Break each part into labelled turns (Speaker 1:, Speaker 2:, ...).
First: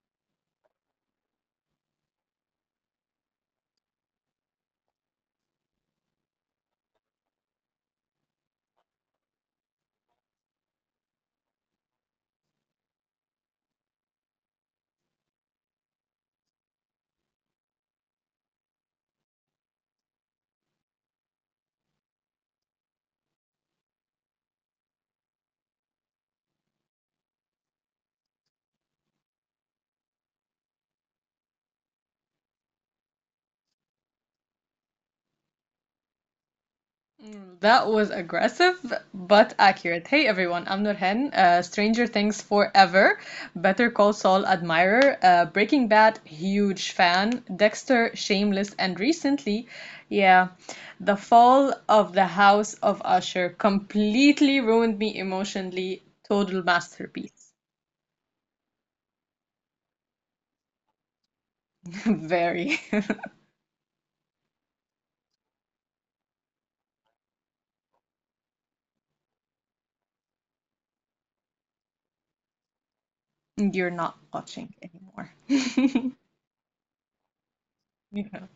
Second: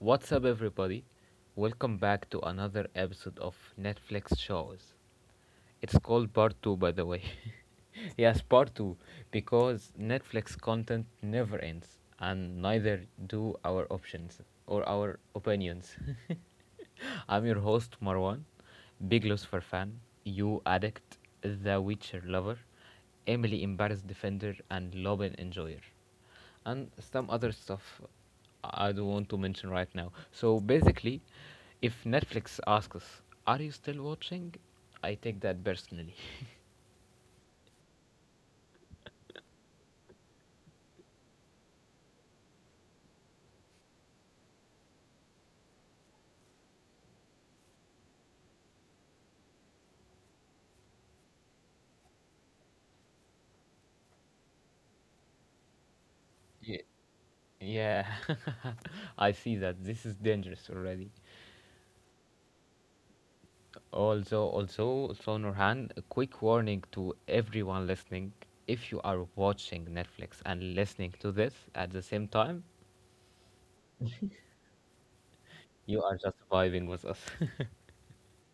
Speaker 1: What's up, everybody? Welcome back to another episode of Netflix Shows. It's called Part 2, by the way. Yes, Part 2, because Netflix content never ends, and neither do our options or our opinions. I'm your host, Marwan, big Lucifer fan, you addict, The Witcher lover, Emily embarrassed defender, and Lobin enjoyer and some other stuff I don't want to mention right now. So basically, if Netflix asks us, "Are you still watching?" I take that personally.
Speaker 2: That was aggressive but accurate. Hey everyone, I'm Nurhan, Stranger Things forever, Better Call Saul admirer, Breaking Bad huge fan, Dexter shameless, and recently, yeah, the fall of the House of Usher completely ruined me emotionally. Total
Speaker 1: Ye-
Speaker 2: masterpiece.
Speaker 1: yeah, I see that this is dangerous already.
Speaker 2: Very.
Speaker 1: Also, so Nurhan, a quick warning to everyone listening: if you are watching Netflix and listening to this at the same time,
Speaker 2: You're not watching anymore.
Speaker 1: you are just vibing with us.
Speaker 2: Yeah.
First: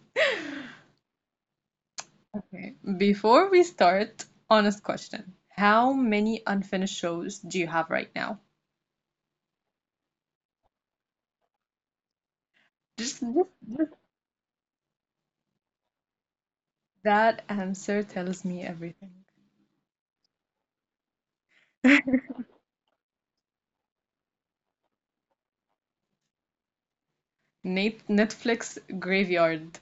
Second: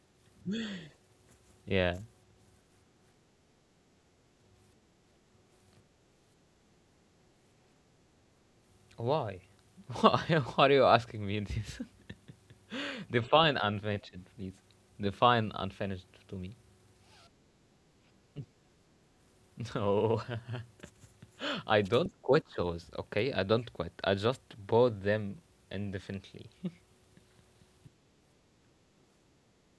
Speaker 1: Yeah.
Speaker 2: Okay. Before we start, honest question. How many unfinished shows do you have right now?
Speaker 1: Why? Why are you asking me this?
Speaker 2: Just
Speaker 1: Define unfinished, please. Define unfinished to me.
Speaker 2: that answer tells me everything.
Speaker 1: No, I don't quit shows, okay? I don't quit. I just bought them indefinitely.
Speaker 2: Nate, Netflix graveyard.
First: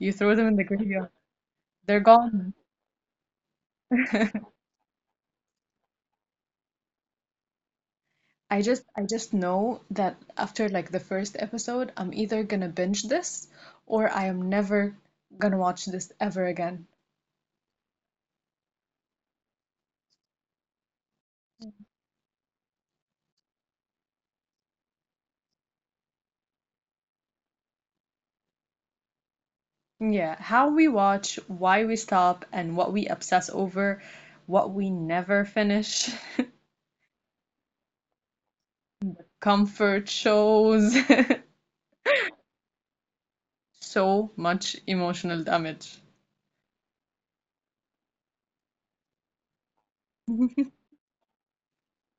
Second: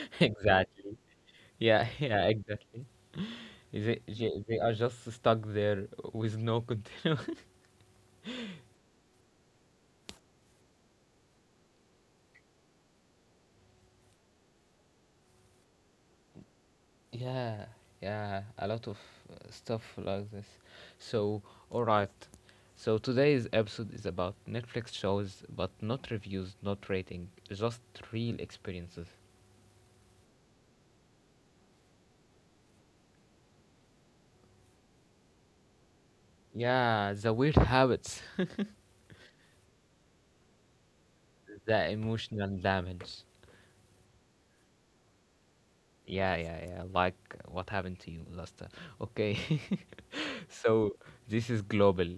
Speaker 2: You throw them in the
Speaker 1: Exactly.
Speaker 2: graveyard.
Speaker 1: Yeah,
Speaker 2: They're
Speaker 1: yeah,
Speaker 2: gone.
Speaker 1: exactly. They are just stuck there with no continue.
Speaker 2: I just know that after like the first episode, I'm either gonna binge this or I am never gonna watch this ever again.
Speaker 1: Yeah, yeah, a lot of stuff like this. So, alright. So, today's episode is about Netflix shows, but not reviews, not rating, just real experiences.
Speaker 2: Yeah, how we watch, why we stop, and what we obsess over, what we never finish.
Speaker 1: Yeah, the weird habits,
Speaker 2: Comfort shows.
Speaker 1: the emotional damage.
Speaker 2: So much emotional damage.
Speaker 1: Yeah, yeah, yeah. Like what happened to you last time. Okay. So this is global.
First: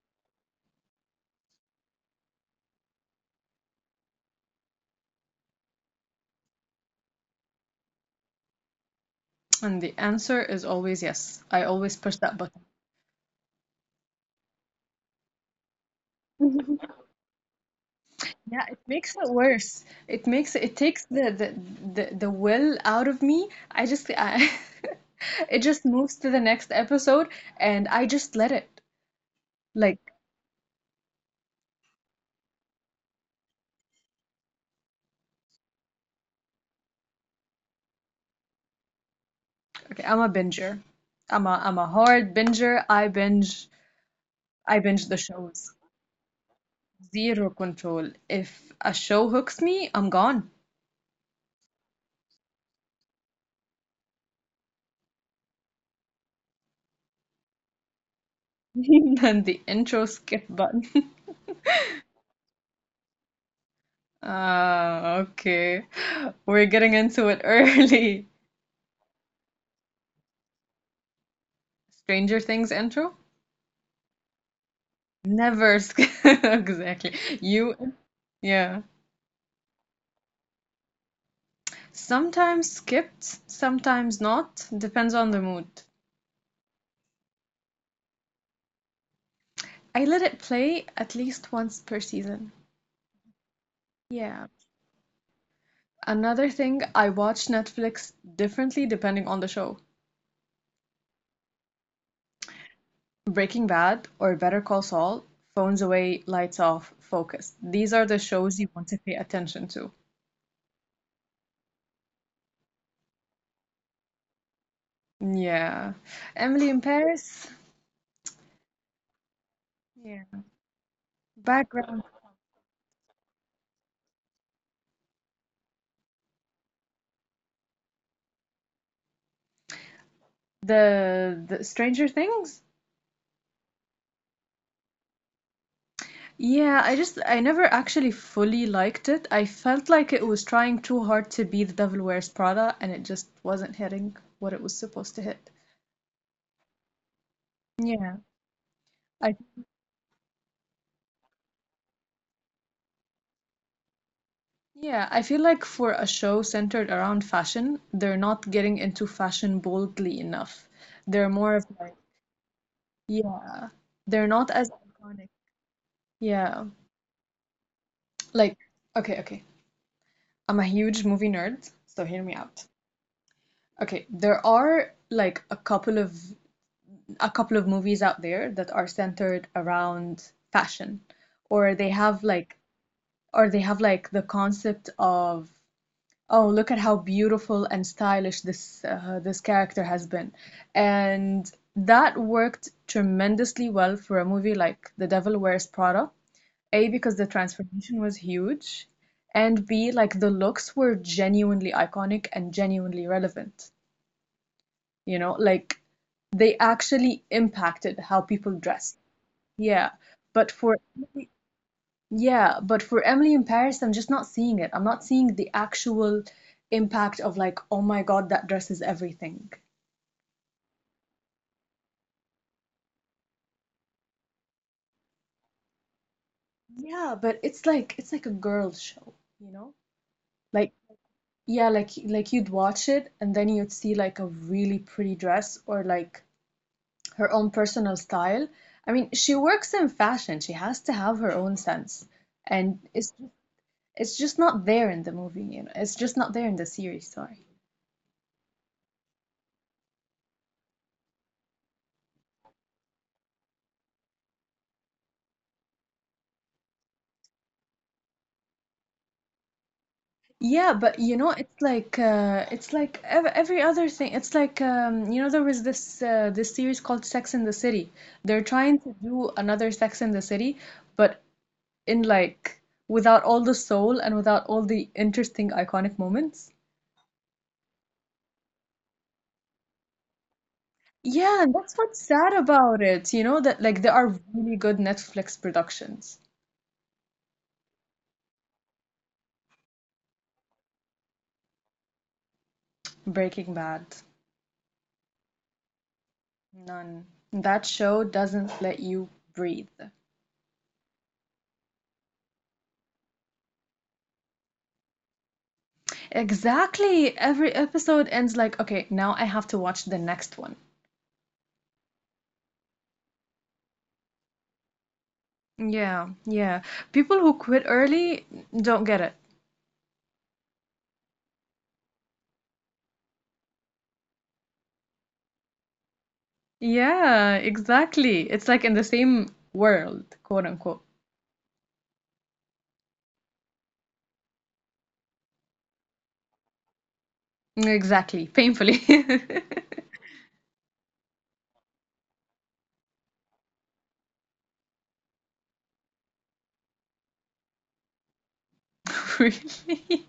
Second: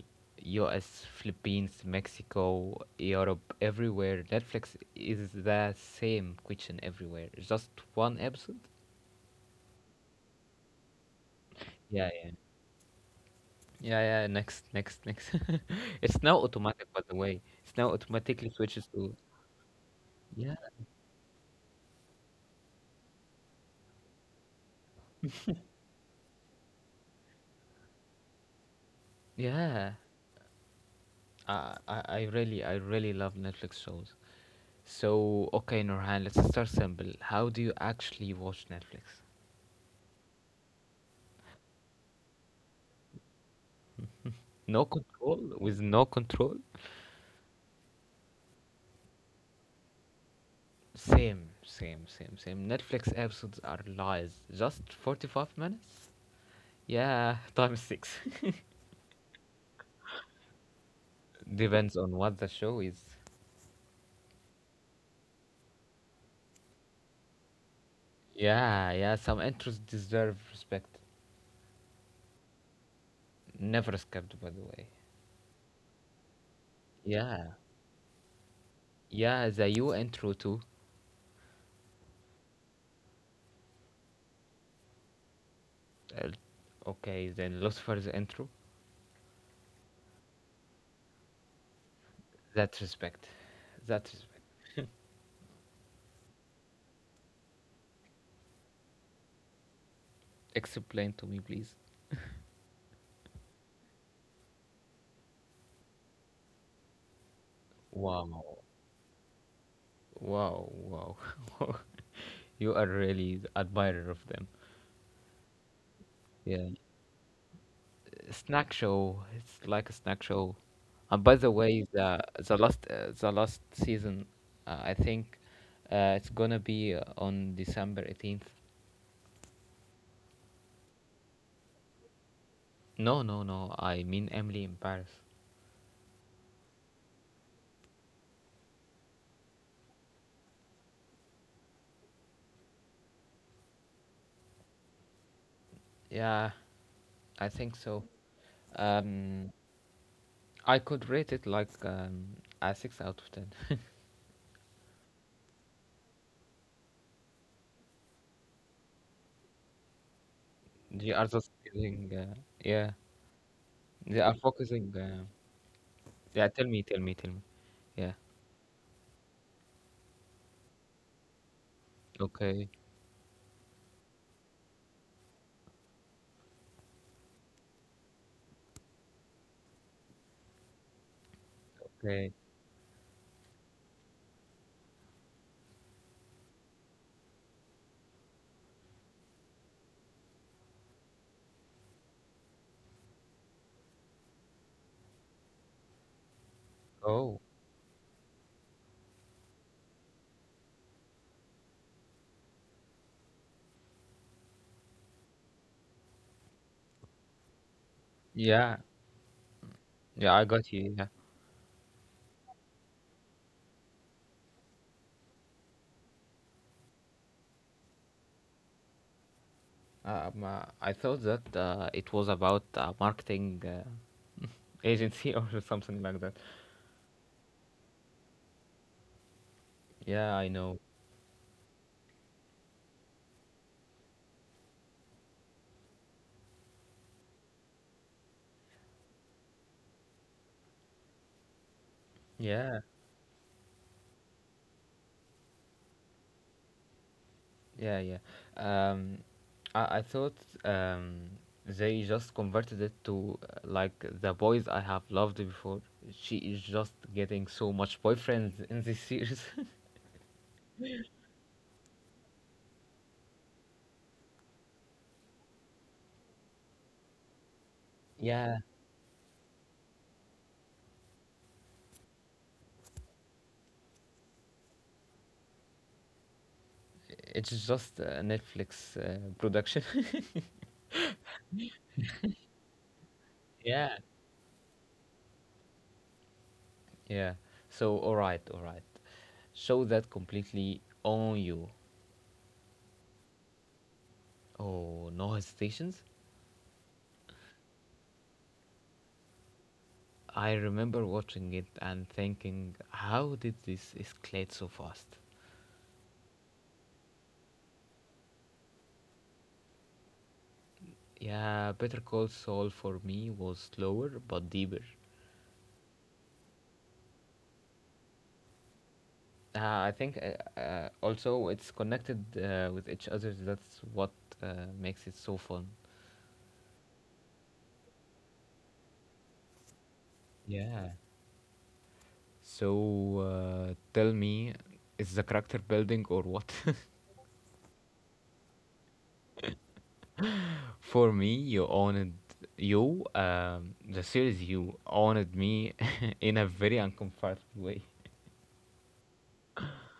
Speaker 1: US, Philippines, Mexico, Europe, everywhere. Netflix is the same question everywhere. Just one episode?
Speaker 2: And the answer is always yes. I always
Speaker 1: Yeah,
Speaker 2: push
Speaker 1: yeah.
Speaker 2: that button.
Speaker 1: Yeah, yeah. Next, next, next. It's now automatic, by the way. It's now automatically
Speaker 2: Yeah, it
Speaker 1: switches to.
Speaker 2: makes it worse. It makes
Speaker 1: Yeah,
Speaker 2: it takes the will out of me. It just moves to the next episode and I just let it.
Speaker 1: yeah.
Speaker 2: Like,
Speaker 1: I really love Netflix shows. So, okay, Nurhan, let's start simple. How do you actually watch Netflix?
Speaker 2: okay, I'm a binger. I'm a hard binger. I binge I
Speaker 1: No
Speaker 2: binge the
Speaker 1: control
Speaker 2: shows.
Speaker 1: with no control?
Speaker 2: Zero control. If a show hooks me, I'm gone.
Speaker 1: Same, same, same, same. Netflix episodes are lies. Just 45 minutes? Yeah, times six.
Speaker 2: And the intro skip button.
Speaker 1: Depends on what the show is.
Speaker 2: Ah, okay. We're getting into it early.
Speaker 1: Yeah, yeah, some intros deserve respect.
Speaker 2: Stranger Things intro?
Speaker 1: Never skipped, by the way.
Speaker 2: Never skip. Exactly.
Speaker 1: Yeah,
Speaker 2: You, yeah.
Speaker 1: yeah, the you intro too.
Speaker 2: Sometimes skipped, sometimes not. Depends on the mood.
Speaker 1: Uh, okay, then Lucifer's intro.
Speaker 2: I let it play at least once per season.
Speaker 1: That respect. That respect.
Speaker 2: Yeah. Another thing, I watch Netflix differently depending on the show.
Speaker 1: Explain to me, please.
Speaker 2: Breaking Bad or Better Call Saul, phones away, lights off, focus. These are the
Speaker 1: Wow.
Speaker 2: shows you want to pay attention to.
Speaker 1: Wow, wow. You are really the admirer of them.
Speaker 2: Yeah. Emily
Speaker 1: Yeah.
Speaker 2: in Paris.
Speaker 1: Snack show. It's like a
Speaker 2: Yeah.
Speaker 1: snack show. And by the way,
Speaker 2: Background.
Speaker 1: the last season, I think it's gonna be on December 18th.
Speaker 2: The Stranger Things.
Speaker 1: No, no, no. I mean Emily in Paris.
Speaker 2: Yeah, I just, I never actually fully liked it. I felt like it was trying too hard to be The Devil Wears Prada and it just wasn't hitting what it was supposed to hit.
Speaker 1: Yeah, I think so.
Speaker 2: Yeah. I
Speaker 1: Um, I could rate it like a six out of ten.
Speaker 2: Yeah, I feel like for a show centered around fashion, they're not getting into fashion boldly enough.
Speaker 1: They
Speaker 2: They're
Speaker 1: are just
Speaker 2: more of like,
Speaker 1: giving, yeah,
Speaker 2: yeah,
Speaker 1: they
Speaker 2: they're
Speaker 1: are
Speaker 2: not as
Speaker 1: focusing.
Speaker 2: iconic.
Speaker 1: Yeah,
Speaker 2: Yeah,
Speaker 1: tell me, tell me, tell me. Yeah.
Speaker 2: like, okay. I'm a huge movie nerd, so hear me out.
Speaker 1: Okay.
Speaker 2: Okay, there are like a couple of movies out there that are centered around fashion, or they have
Speaker 1: Okay.
Speaker 2: like, or they have like the concept of, oh, look at how beautiful and stylish this this character has been. And that worked tremendously well for a movie like The Devil Wears Prada. A, because the
Speaker 1: Oh,
Speaker 2: transformation was huge, and B, like the looks were genuinely iconic and genuinely relevant. You know, like they actually impacted how people
Speaker 1: yeah.
Speaker 2: dressed. Yeah.
Speaker 1: Yeah, I
Speaker 2: But for
Speaker 1: got you. Yeah.
Speaker 2: yeah, but for Emily in Paris, I'm just not seeing it. I'm not seeing the actual impact of like, oh my God, that dress is everything.
Speaker 1: I thought that it was about marketing agency or something like that.
Speaker 2: Yeah, but it's like a girl show, you know?
Speaker 1: Yeah, I
Speaker 2: Like
Speaker 1: know.
Speaker 2: yeah, like you'd watch it and then you'd see like a really pretty dress or like her own personal style. I mean, she works in fashion. She has to have her own sense. And
Speaker 1: Yeah,
Speaker 2: it's just not there in the movie, you know. It's just not there in the series, sorry.
Speaker 1: yeah, yeah. Um, I thought um, they just converted it to like the boys I have loved before. She is just getting so much boyfriends in this series.
Speaker 2: Yeah, but you know, it's like ev every other thing. It's like you know, there was this this series called Sex in the City. They're
Speaker 1: Yeah,
Speaker 2: trying to do another Sex in the City, but in like without all the soul and without all the interesting iconic moments.
Speaker 1: it's just a Netflix production.
Speaker 2: Yeah, and that's what's sad about it. You know that like there
Speaker 1: Yeah,
Speaker 2: are really good Netflix productions.
Speaker 1: yeah. So, all right, all right. Show that completely on you.
Speaker 2: Breaking Bad,
Speaker 1: Oh, no hesitations.
Speaker 2: none. That show doesn't let you breathe.
Speaker 1: I remember watching it and thinking, how did this escalate so fast?
Speaker 2: Exactly. Every episode ends like, okay, now I have to watch the next one.
Speaker 1: Yeah, Better Call Saul for me was slower but deeper.
Speaker 2: Yeah, yeah. People who quit early don't get it.
Speaker 1: I think also it's connected with each other. That's what makes it so fun.
Speaker 2: Yeah, exactly. It's like in the same world, quote unquote.
Speaker 1: Yeah. So tell me, is the character building or what?
Speaker 2: Exactly. Painfully.
Speaker 1: For me, you owned you, the series you owned me in a very uncomfortable way.
Speaker 2: Really?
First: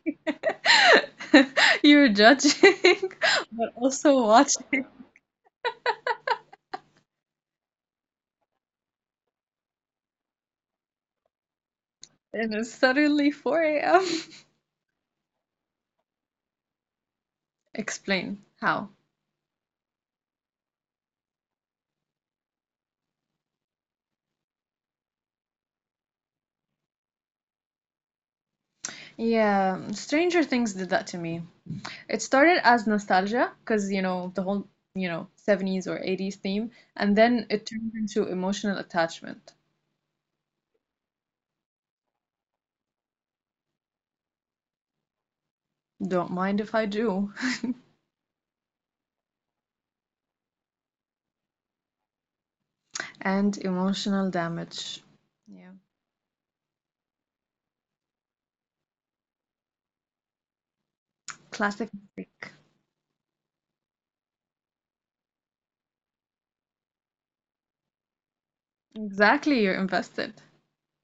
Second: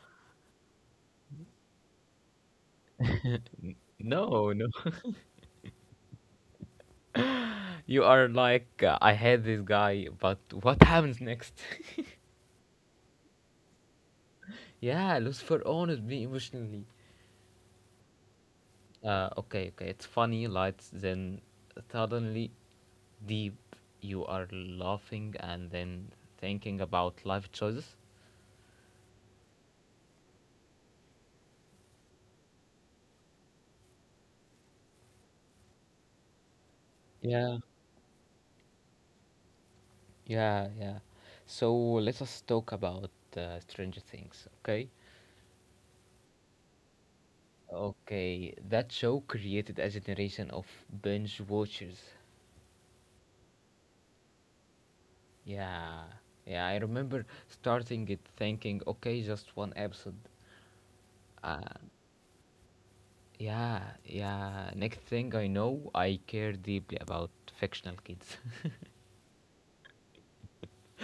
Speaker 2: You're judging, but also
Speaker 1: No, no.
Speaker 2: watching.
Speaker 1: You are like, I had this guy, but what happens next?
Speaker 2: And it's suddenly 4 a.m.
Speaker 1: Yeah, Lucifer owned me emotionally.
Speaker 2: Explain how.
Speaker 1: Okay, okay. It's funny, lights, then suddenly deep. You are laughing and then thinking about life choices.
Speaker 2: Yeah, Stranger Things did that to me. It started as nostalgia because, you know, the whole, you know, 70s or 80s theme, and then
Speaker 1: Yeah,
Speaker 2: it turned into emotional attachment.
Speaker 1: yeah, yeah. So let us talk about Stranger Things, okay?
Speaker 2: Don't mind if I do.
Speaker 1: Okay, that show created a generation of binge watchers.
Speaker 2: And emotional damage. Yeah.
Speaker 1: Yeah, yeah, I remember starting it thinking, okay, just one episode. Uh,
Speaker 2: Classic mistake.
Speaker 1: yeah, yeah. Next thing I know, I care deeply about fictional kids.
Speaker 2: Exactly, you're invested.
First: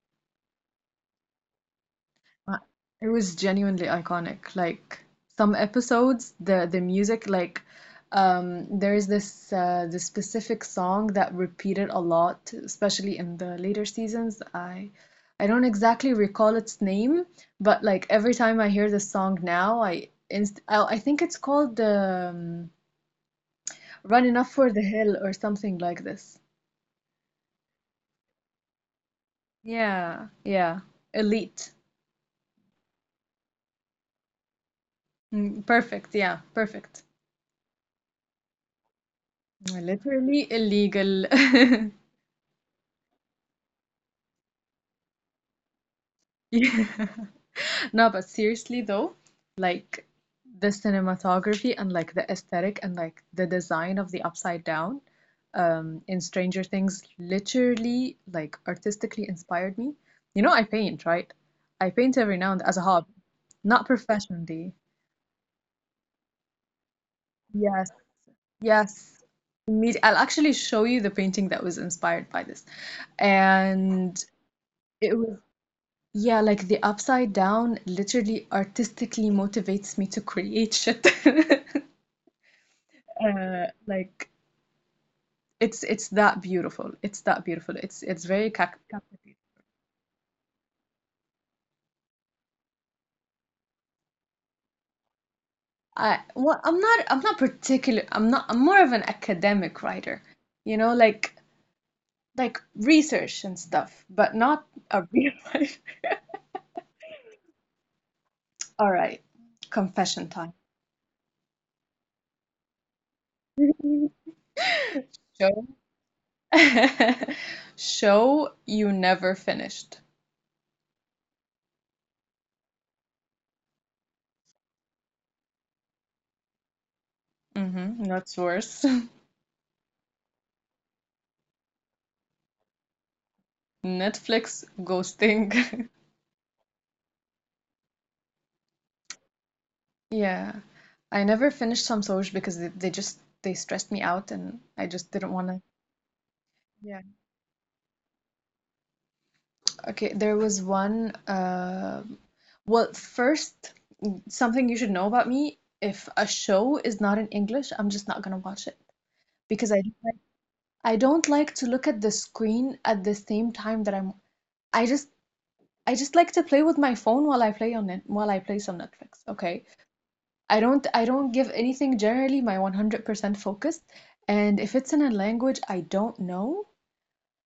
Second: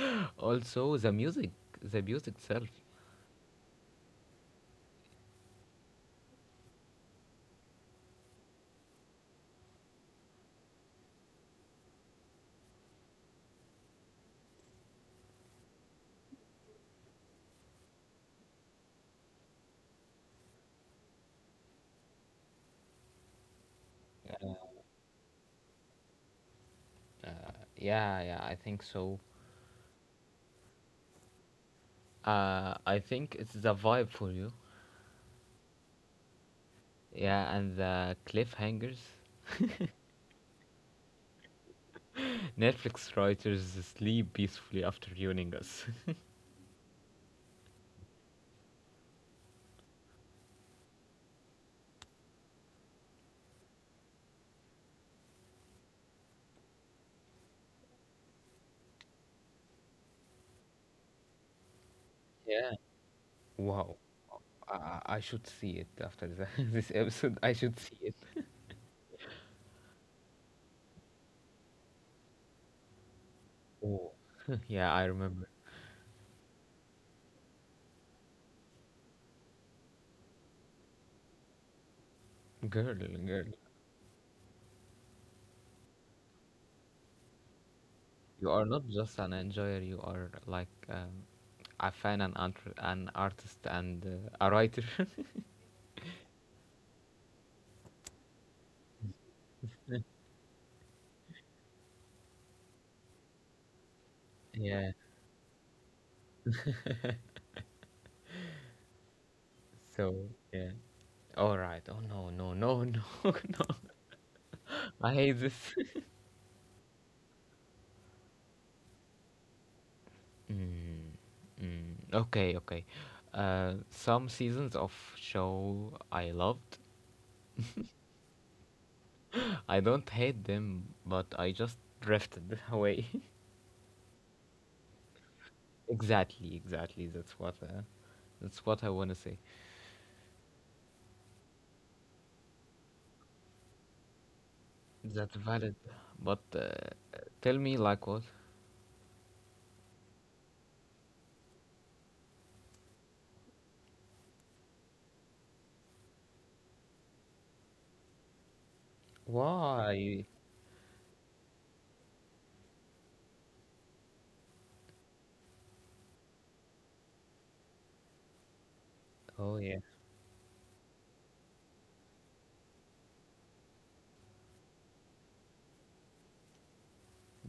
Speaker 1: Also, the music
Speaker 2: Uh,
Speaker 1: itself.
Speaker 2: It was genuinely iconic. Like some episodes, the music, like there is this this specific song that repeated a lot, especially in the later seasons. I don't exactly recall its name, but like every time I hear this song now, I think it's called "Run Enough for the Hill" or something like this.
Speaker 1: Yeah, yeah, I think so.
Speaker 2: Yeah, yeah, elite.
Speaker 1: I think it's the vibe for you.
Speaker 2: Perfect. Yeah, perfect.
Speaker 1: Yeah, and the cliffhangers.
Speaker 2: Literally illegal.
Speaker 1: Netflix writers sleep peacefully after ruining us.
Speaker 2: Yeah. No, but seriously though, like the cinematography and like the aesthetic and like the design of the upside down in Stranger Things literally like artistically inspired me. You know, I paint, right? I paint every now and
Speaker 1: Yeah.
Speaker 2: as a hobby, not
Speaker 1: Wow.
Speaker 2: professionally.
Speaker 1: I should see it after this episode. I should
Speaker 2: Yes,
Speaker 1: see it.
Speaker 2: yes. I'll actually show you the painting that was inspired by this.
Speaker 1: Oh,
Speaker 2: And
Speaker 1: yeah, I
Speaker 2: it was
Speaker 1: remember.
Speaker 2: Yeah, like the upside down literally artistically motivates me to create shit.
Speaker 1: Girl, girl,
Speaker 2: Like it's that beautiful. It's that beautiful. It's
Speaker 1: you
Speaker 2: very
Speaker 1: are not just an
Speaker 2: captivating.
Speaker 1: enjoyer. You are like a fan, an artist, and a writer.
Speaker 2: I'm not particular. I'm not I'm more of an academic writer. You know, like research and stuff, but not
Speaker 1: Yeah.
Speaker 2: a real life. All right,
Speaker 1: So
Speaker 2: confession time.
Speaker 1: yeah. All right. Oh no, no, no, no, no. I hate
Speaker 2: Show
Speaker 1: this.
Speaker 2: show you never finished.
Speaker 1: mm, mm. Okay, okay. Some seasons of show I loved.
Speaker 2: Hmm, that's worse.
Speaker 1: I don't hate them, but I just drifted away.
Speaker 2: Netflix ghosting.
Speaker 1: Exactly, exactly. That's what I want to say.
Speaker 2: Yeah. I never finished some Samsoj because they stressed me out and I just
Speaker 1: That's
Speaker 2: didn't want to.
Speaker 1: valid. But
Speaker 2: Yeah.
Speaker 1: tell me, like what?
Speaker 2: Okay, there was one well, first, something you should know about me, if a show is not in English, I'm just not gonna watch it because
Speaker 1: Why?
Speaker 2: I don't like to look at the screen at the same time that I just I just like to play with my phone while I play on it while I play some Netflix,
Speaker 1: Oh
Speaker 2: okay?
Speaker 1: yeah,
Speaker 2: I don't give anything generally my 100% focus. And if it's in a language I don't know,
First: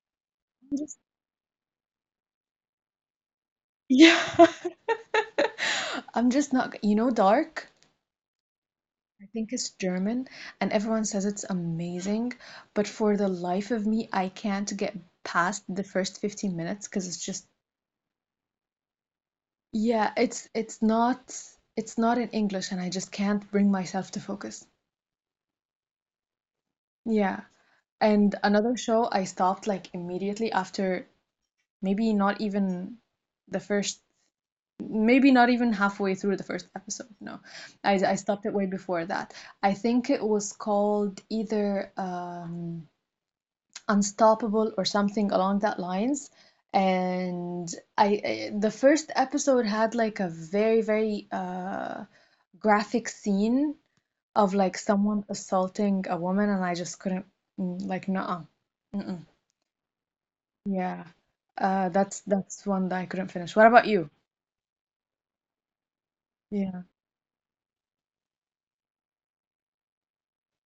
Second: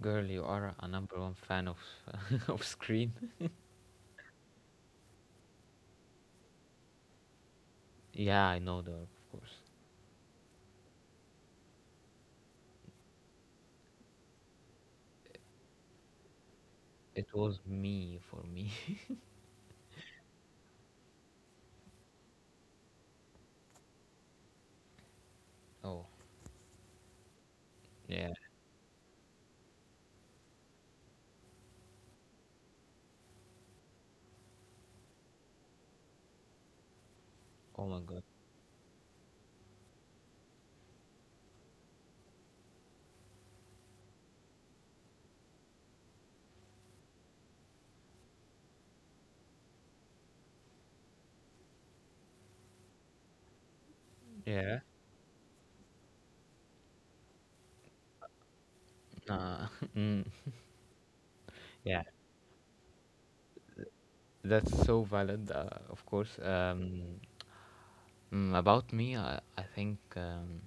Speaker 1: girl, you are
Speaker 2: I'm
Speaker 1: a
Speaker 2: just,
Speaker 1: number one fan of of Scream.
Speaker 2: yeah, I'm just not, you know, Dark,
Speaker 1: Yeah, I know that, of
Speaker 2: I think
Speaker 1: course.
Speaker 2: it's German, and everyone says it's amazing, but for the life of me, I can't get past the first 15 minutes because it's
Speaker 1: It
Speaker 2: just,
Speaker 1: was me for me.
Speaker 2: yeah, it's not in English, and I just can't bring myself to focus.
Speaker 1: Oh
Speaker 2: Yeah.
Speaker 1: yeah.
Speaker 2: And another show I stopped like immediately after maybe not even the first maybe not even halfway through the first episode. No,
Speaker 1: Oh my
Speaker 2: I
Speaker 1: God.
Speaker 2: stopped it way before that. I think it was called either unstoppable or something along that lines, and I the first episode had like a very graphic scene of like
Speaker 1: Yeah.
Speaker 2: someone assaulting a woman and I just couldn't. Like, no,
Speaker 1: Nah. mm,
Speaker 2: yeah.
Speaker 1: yeah.
Speaker 2: That's one that I couldn't finish. What about you?
Speaker 1: That's so valid, of course.
Speaker 2: Yeah.
Speaker 1: About me, I think um,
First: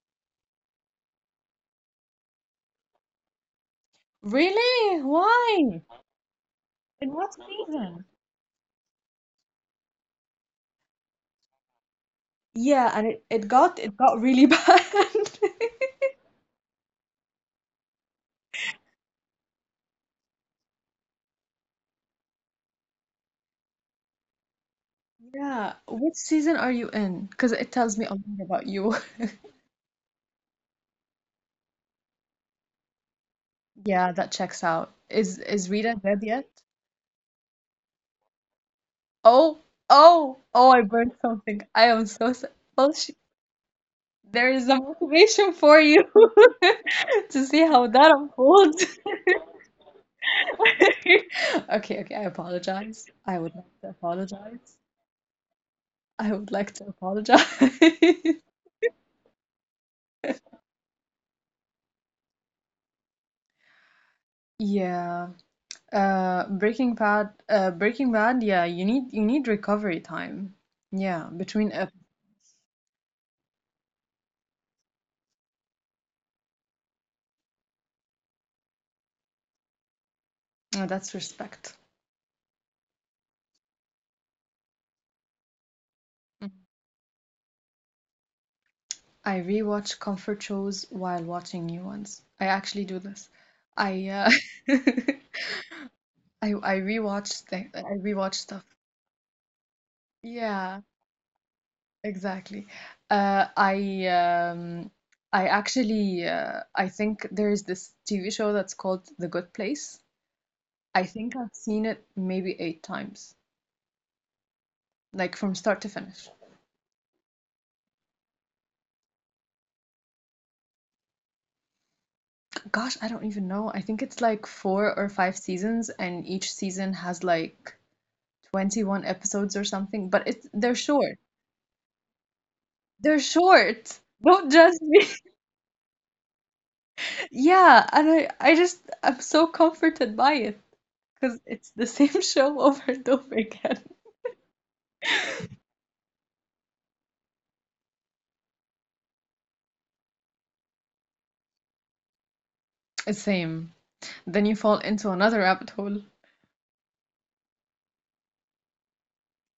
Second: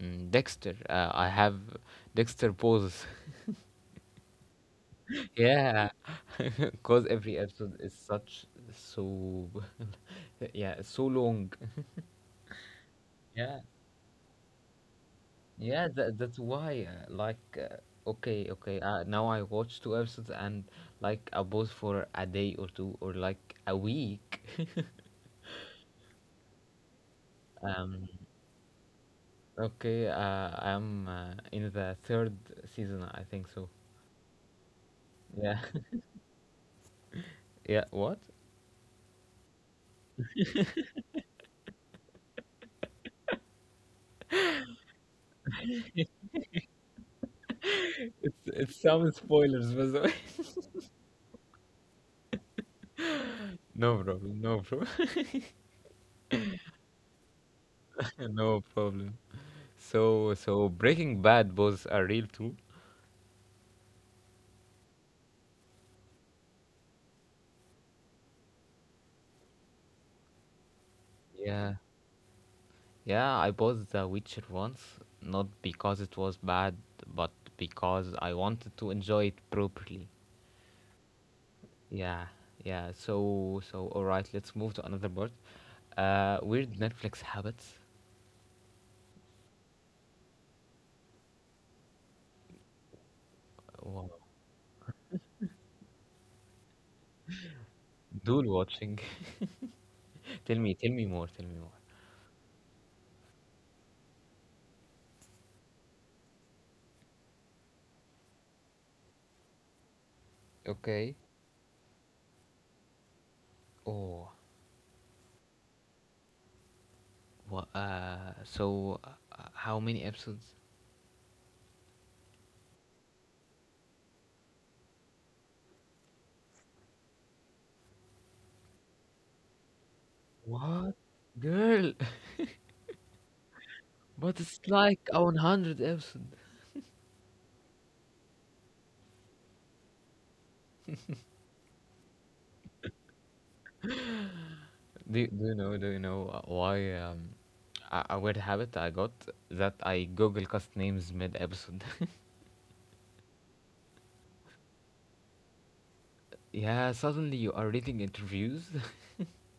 Speaker 1: mm, Dexter. I have Dexter poses.
Speaker 2: Really? Why?
Speaker 1: Yeah, because
Speaker 2: In what
Speaker 1: every episode is
Speaker 2: season?
Speaker 1: such so yeah, so long.
Speaker 2: Yeah, and it, it
Speaker 1: Yeah,
Speaker 2: got it got really bad.
Speaker 1: yeah, that's why. Like, okay, okay. Now I watch two episodes and like I pause for a day or two or like a week.
Speaker 2: Yeah. Which season are you in? Because it tells me
Speaker 1: Um,
Speaker 2: a lot about you.
Speaker 1: okay. I'm in the third season, I think so.
Speaker 2: Yeah, that checks out.
Speaker 1: Yeah,
Speaker 2: Is Rita dead yet?
Speaker 1: yeah. What?
Speaker 2: Oh, oh, I burned something. I am so sorry. Well, she, there is a motivation for you to see how that
Speaker 1: It's
Speaker 2: unfolds.
Speaker 1: some spoilers, by the way.
Speaker 2: Okay, I apologize. I would like to
Speaker 1: No problem. No
Speaker 2: apologize.
Speaker 1: problem.
Speaker 2: I would like to apologize.
Speaker 1: No problem. So Breaking Bad was a real too.
Speaker 2: Yeah. Breaking Bad, yeah, you need recovery time. Yeah, between
Speaker 1: Yeah,
Speaker 2: ep
Speaker 1: yeah, I bought The Witcher once, not because it was bad, but because I wanted to enjoy it properly.
Speaker 2: oh, that's respect.
Speaker 1: Yeah, yeah. So, all right, let's move to another part. Weird Netflix habits.
Speaker 2: I rewatch comfort shows while watching new ones. I actually do this. I
Speaker 1: Wow.
Speaker 2: I rewatch
Speaker 1: Dual
Speaker 2: stuff.
Speaker 1: watching.
Speaker 2: Yeah,
Speaker 1: Tell me more, tell me more.
Speaker 2: exactly. Uh, I um I think there is this TV show that's called The Good Place. I
Speaker 1: Okay.
Speaker 2: think I've seen it maybe eight times,
Speaker 1: Oh,
Speaker 2: like from start to finish.
Speaker 1: what? So, how many episodes?
Speaker 2: Gosh, I don't even know. I think it's like four or five seasons, and each season has like 21 episodes or something, but it's they're
Speaker 1: What?
Speaker 2: short.
Speaker 1: Girl,
Speaker 2: They're short.
Speaker 1: but
Speaker 2: Don't
Speaker 1: it's
Speaker 2: judge
Speaker 1: like
Speaker 2: me.
Speaker 1: a 100 episodes.
Speaker 2: Yeah, and I'm so comforted by it because it's the same show over and over again.
Speaker 1: Do you know? Do you know why? A weird habit I got that I Google cast names mid episode.
Speaker 2: Same. Then you fall into another rabbit hole,
Speaker 1: Yeah, suddenly you are reading interviews.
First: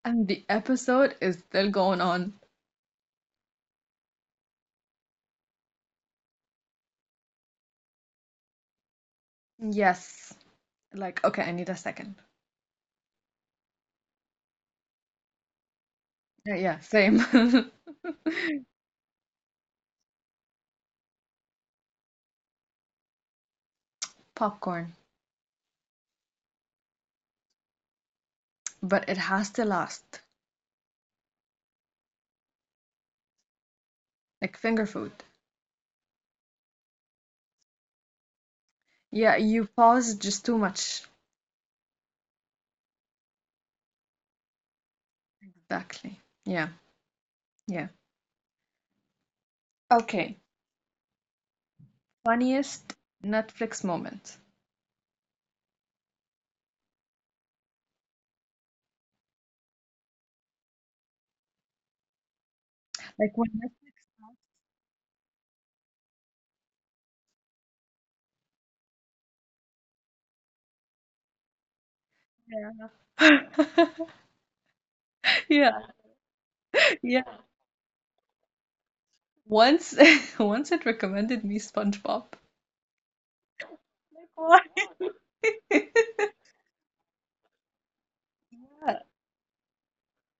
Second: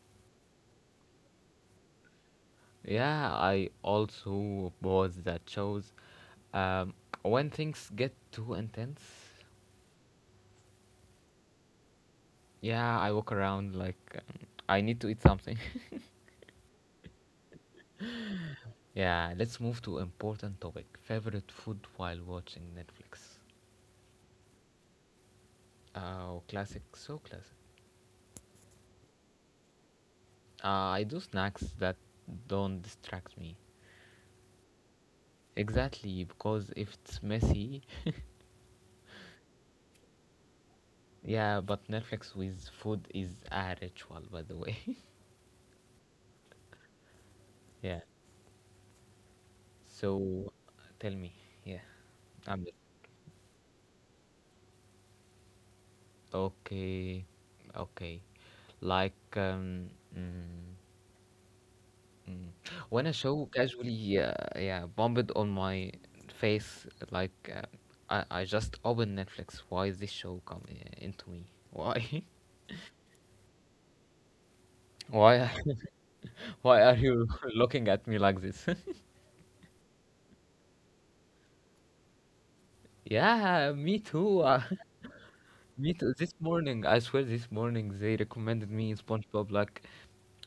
Speaker 2: and the episode is still going on.
Speaker 1: Yeah, I also was that shows. Um, when things get too intense,
Speaker 2: Yes. Like, okay, I need a second.
Speaker 1: yeah, I walk around like I need to eat something.
Speaker 2: Yeah, yeah, same.
Speaker 1: Yeah, let's move to important topic. Favorite food while watching Netflix.
Speaker 2: Popcorn,
Speaker 1: Oh, classic, so classic.
Speaker 2: but it has to last,
Speaker 1: I do snacks that don't distract me.
Speaker 2: like finger food.
Speaker 1: Exactly, because if it's messy,
Speaker 2: Yeah, you pause just too much.
Speaker 1: yeah, but Netflix with food is a ritual, by the way.
Speaker 2: Exactly. Yeah, yeah.
Speaker 1: Yeah.
Speaker 2: Okay.
Speaker 1: So tell me, yeah, I'm
Speaker 2: Funniest Netflix moment.
Speaker 1: okay, okay. Like, mm, mm. When a
Speaker 2: Like
Speaker 1: show
Speaker 2: when Netflix
Speaker 1: casually, yeah, bombed on my face, like, I just open Netflix. Why is this show coming into me? Why?
Speaker 2: starts, yeah.
Speaker 1: Why?
Speaker 2: Yeah,
Speaker 1: Why are you
Speaker 2: yeah.
Speaker 1: looking at me like this?
Speaker 2: Once once it recommended me SpongeBob.
Speaker 1: Yeah, me too.
Speaker 2: Like, why?
Speaker 1: Me too. This morning, I swear, this morning they recommended me SpongeBob. Like,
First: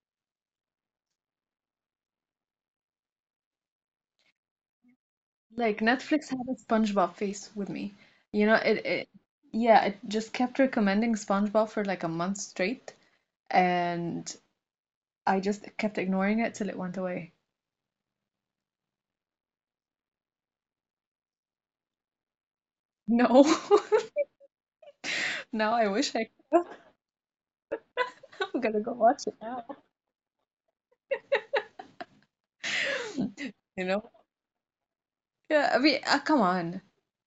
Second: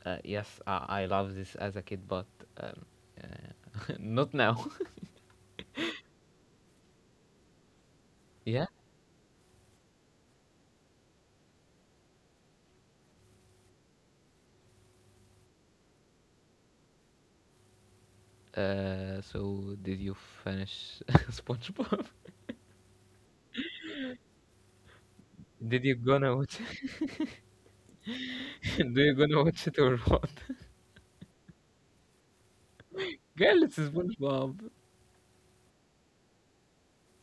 Speaker 1: yes, I love this as a kid, but um, not now.
Speaker 2: Like Netflix had a SpongeBob face with me. You know,
Speaker 1: Yeah.
Speaker 2: it yeah, it just kept recommending SpongeBob for like a month straight, and I just kept ignoring it till it went away.
Speaker 1: So did you finish SpongeBob?
Speaker 2: No. Now
Speaker 1: Did
Speaker 2: I
Speaker 1: you
Speaker 2: wish I
Speaker 1: gonna watch?
Speaker 2: could. I'm gonna go
Speaker 1: Do you
Speaker 2: watch it
Speaker 1: gonna
Speaker 2: now.
Speaker 1: watch it or what? Girl, it's
Speaker 2: You know?
Speaker 1: SpongeBob.
Speaker 2: Yeah, I mean, come on.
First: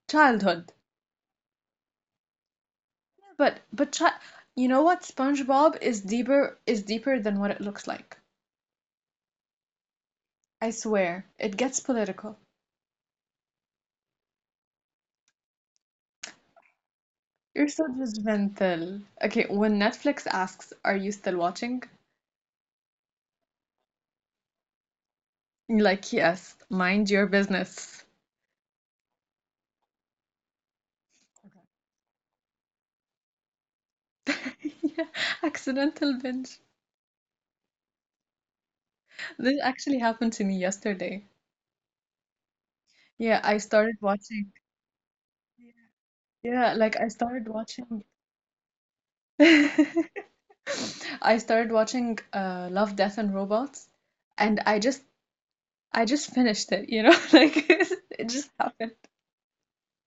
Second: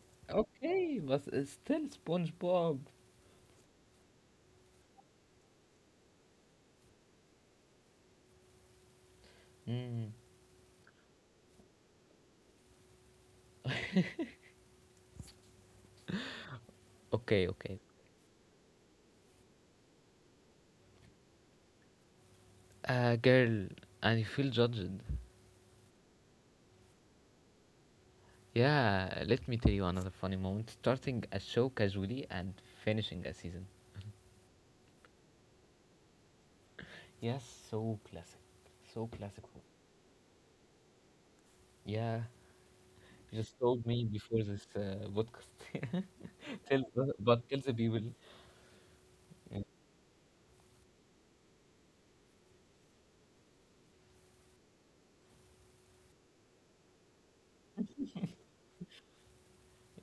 Speaker 2: Childhood.
Speaker 1: Okay, but it's still SpongeBob.
Speaker 2: But chi you know what? SpongeBob is deeper than what it looks like.
Speaker 1: Mm.
Speaker 2: I swear. It gets political.
Speaker 1: Okay,
Speaker 2: You're
Speaker 1: okay.
Speaker 2: so judgmental. Okay, when Netflix asks, "Are you still watching?"
Speaker 1: Girl, and you feel judged.
Speaker 2: You're like, "Yes, mind your business."
Speaker 1: Yeah, let me tell you another funny moment. Starting a show casually and finishing a season.
Speaker 2: Yeah, accidental binge.
Speaker 1: Yes, so classic. So classic.
Speaker 2: This actually happened to me yesterday.
Speaker 1: Yeah,
Speaker 2: Yeah,
Speaker 1: you
Speaker 2: I
Speaker 1: just told
Speaker 2: started
Speaker 1: me before
Speaker 2: watching.
Speaker 1: this podcast.
Speaker 2: Yeah,
Speaker 1: Tell
Speaker 2: like I
Speaker 1: the,
Speaker 2: started
Speaker 1: but tell the people.
Speaker 2: watching. I started watching Love, Death and Robots, and I just finished it, like it just happened.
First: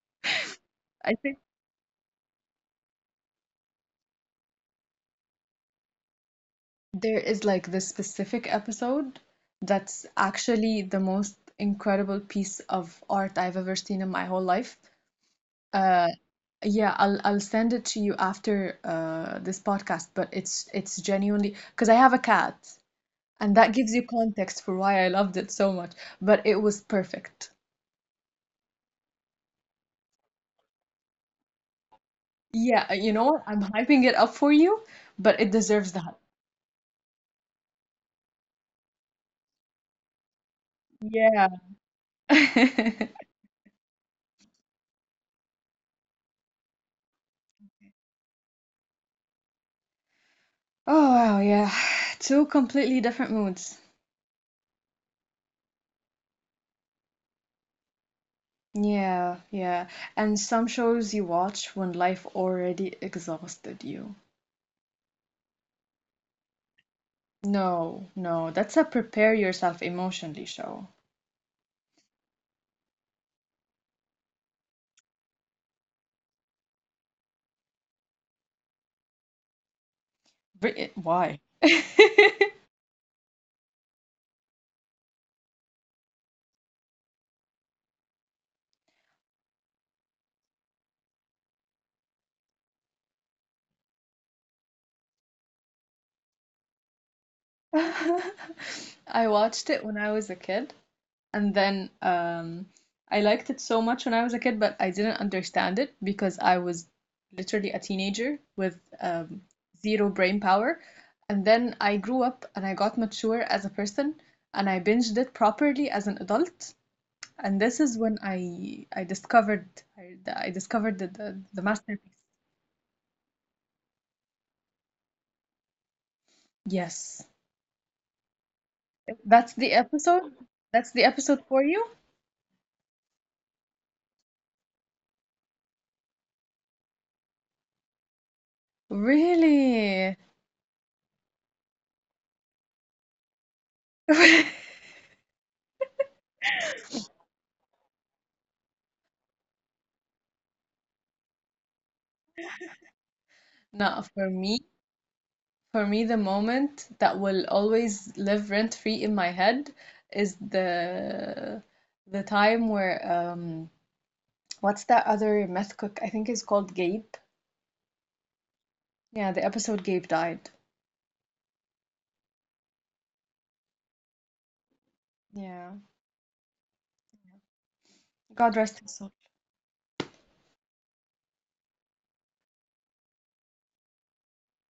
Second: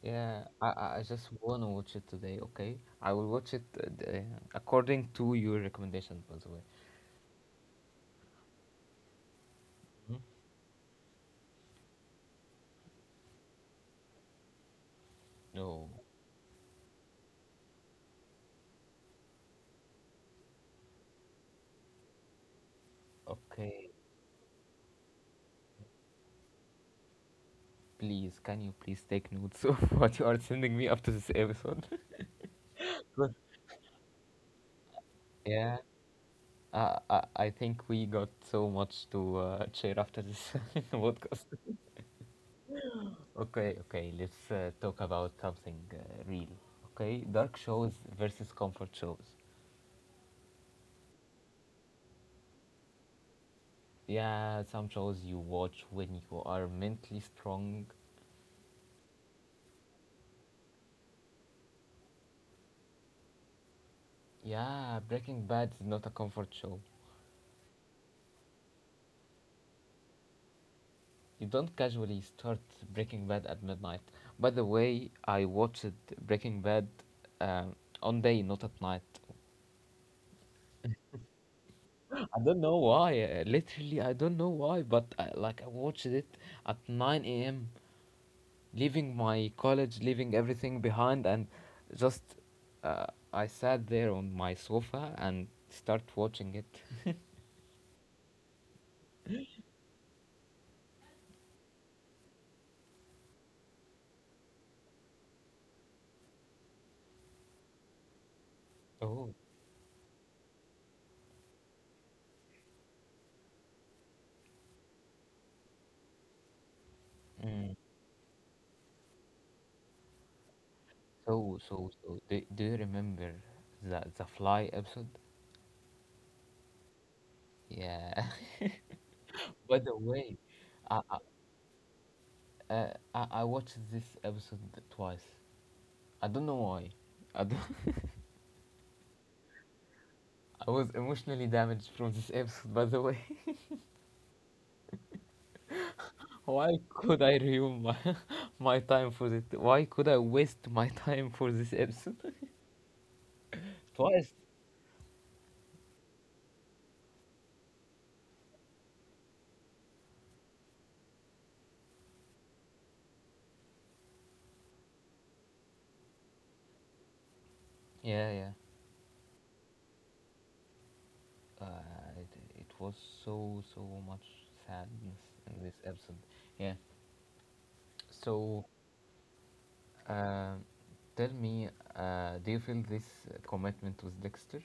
Speaker 1: Yeah, I
Speaker 2: I
Speaker 1: just
Speaker 2: think.
Speaker 1: wanna watch it today. Okay, I will watch it according to your recommendation, by the way.
Speaker 2: There is like this specific episode that's
Speaker 1: Mhm.
Speaker 2: actually the most incredible piece of art I've ever seen in my whole life.
Speaker 1: No,
Speaker 2: Uh, yeah, I'll send it to you after this podcast, but it's genuinely because I have a cat, and that
Speaker 1: okay.
Speaker 2: gives you context for why I loved it so much. But it was perfect.
Speaker 1: Please, can you please take notes of what you are sending me after this episode?
Speaker 2: Yeah, you know
Speaker 1: Good.
Speaker 2: what? I'm hyping it up for you, but it
Speaker 1: Yeah,
Speaker 2: deserves that.
Speaker 1: I think we got so much to share after this podcast.
Speaker 2: Yeah.
Speaker 1: Okay, okay, let's talk about something real. Okay, dark shows versus comfort shows.
Speaker 2: Oh wow, yeah. Two completely different moods.
Speaker 1: Yeah, some shows you watch when you are mentally strong.
Speaker 2: Yeah, yeah. And some shows you watch when life already exhausted you.
Speaker 1: Yeah, Breaking Bad is not a comfort show.
Speaker 2: No, no, that's a prepare yourself emotionally show.
Speaker 1: You don't casually start Breaking Bad at midnight. By the way, I watched Breaking Bad um, on day, not at night.
Speaker 2: Why?
Speaker 1: I don't know why. Literally, I don't know why, but I, like I watched it at 9 a.m. leaving my college, leaving everything behind, and just uh, I sat there on my sofa and start watching it.
Speaker 2: I watched it when I was a kid, and then I liked it so much when I was a kid, but I didn't understand it because I was literally a teenager with
Speaker 1: Oh,
Speaker 2: zero brain power. And then I grew up and I got mature as a person, and I binged it properly as an adult. And this
Speaker 1: mm.
Speaker 2: is when I discovered the, the, the masterpiece.
Speaker 1: Do you remember the fly episode?
Speaker 2: Yes.
Speaker 1: Yeah.
Speaker 2: That's the
Speaker 1: By the
Speaker 2: episode.
Speaker 1: way,
Speaker 2: That's the
Speaker 1: I,
Speaker 2: episode for you.
Speaker 1: I watched this episode twice. I don't know why. I don't.
Speaker 2: Really?
Speaker 1: I was emotionally damaged from this episode. By the way. Why could I ruin my my time for this? Why could I waste my time for this episode?
Speaker 2: Not for
Speaker 1: Twice.
Speaker 2: me. For me, the moment that will always live rent free in my head is the time where what's that other meth cook? I think it's called Gabe.
Speaker 1: Yeah, yeah.
Speaker 2: Yeah, the episode Gabe died.
Speaker 1: It was so much sadness in
Speaker 2: Yeah.
Speaker 1: this episode. Yeah.
Speaker 2: God
Speaker 1: So,
Speaker 2: rest his soul.
Speaker 1: um tell me, do you feel this commitment with Dexter?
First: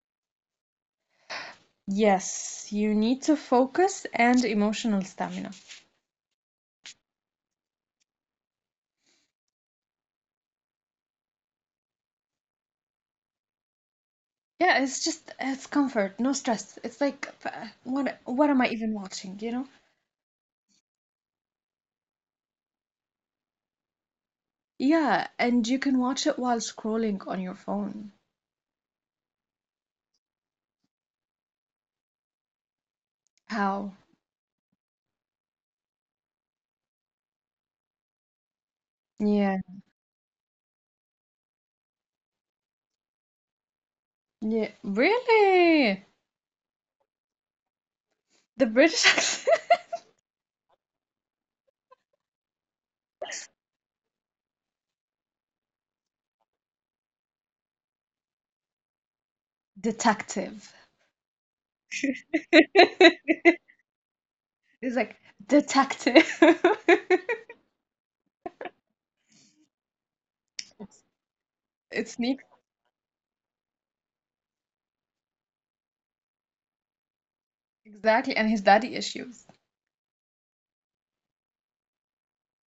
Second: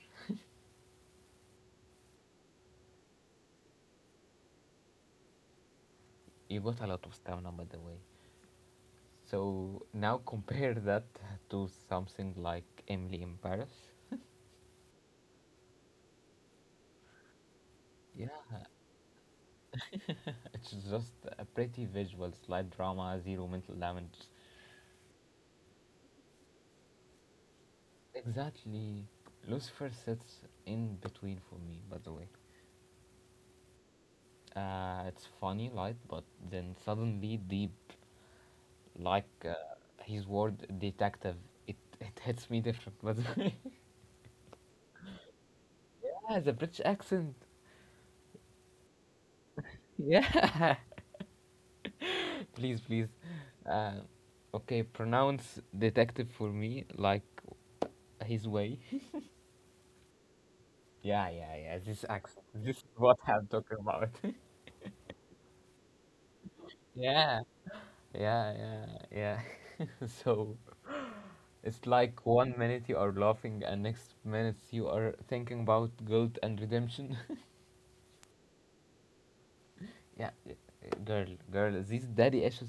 Speaker 2: Yes, you need to focus and emotional stamina.
Speaker 1: You got a lot of stamina, by the way. So now compare that to something like Emily in Paris.
Speaker 2: Yeah, it's comfort, no stress. It's like what
Speaker 1: Yeah.
Speaker 2: am I even watching, you know?
Speaker 1: It's just a pretty visual, slight drama, zero mental damage.
Speaker 2: Yeah, and you can watch it while scrolling on your phone.
Speaker 1: Exactly. Lucifer sits in between for me, by the way.
Speaker 2: How?
Speaker 1: It's funny, light, but then suddenly deep, like
Speaker 2: Yeah.
Speaker 1: his word detective. It, it hits me different, but
Speaker 2: Yeah, really?
Speaker 1: yeah, the British accent.
Speaker 2: The British accent?
Speaker 1: Yeah, please, please. Uh, okay, pronounce detective for me, like his way.
Speaker 2: Detective.
Speaker 1: Yeah, yeah, yeah. This accent. This is what I'm talking about.
Speaker 2: He's like, detective.
Speaker 1: yeah. Yeah, yeah, yeah. So it's
Speaker 2: It
Speaker 1: like
Speaker 2: sneaks,
Speaker 1: one minute you are laughing and next minute you are thinking about guilt and redemption.
Speaker 2: exactly, and his daddy issues.
Speaker 1: yeah, girl, girl, these daddy issues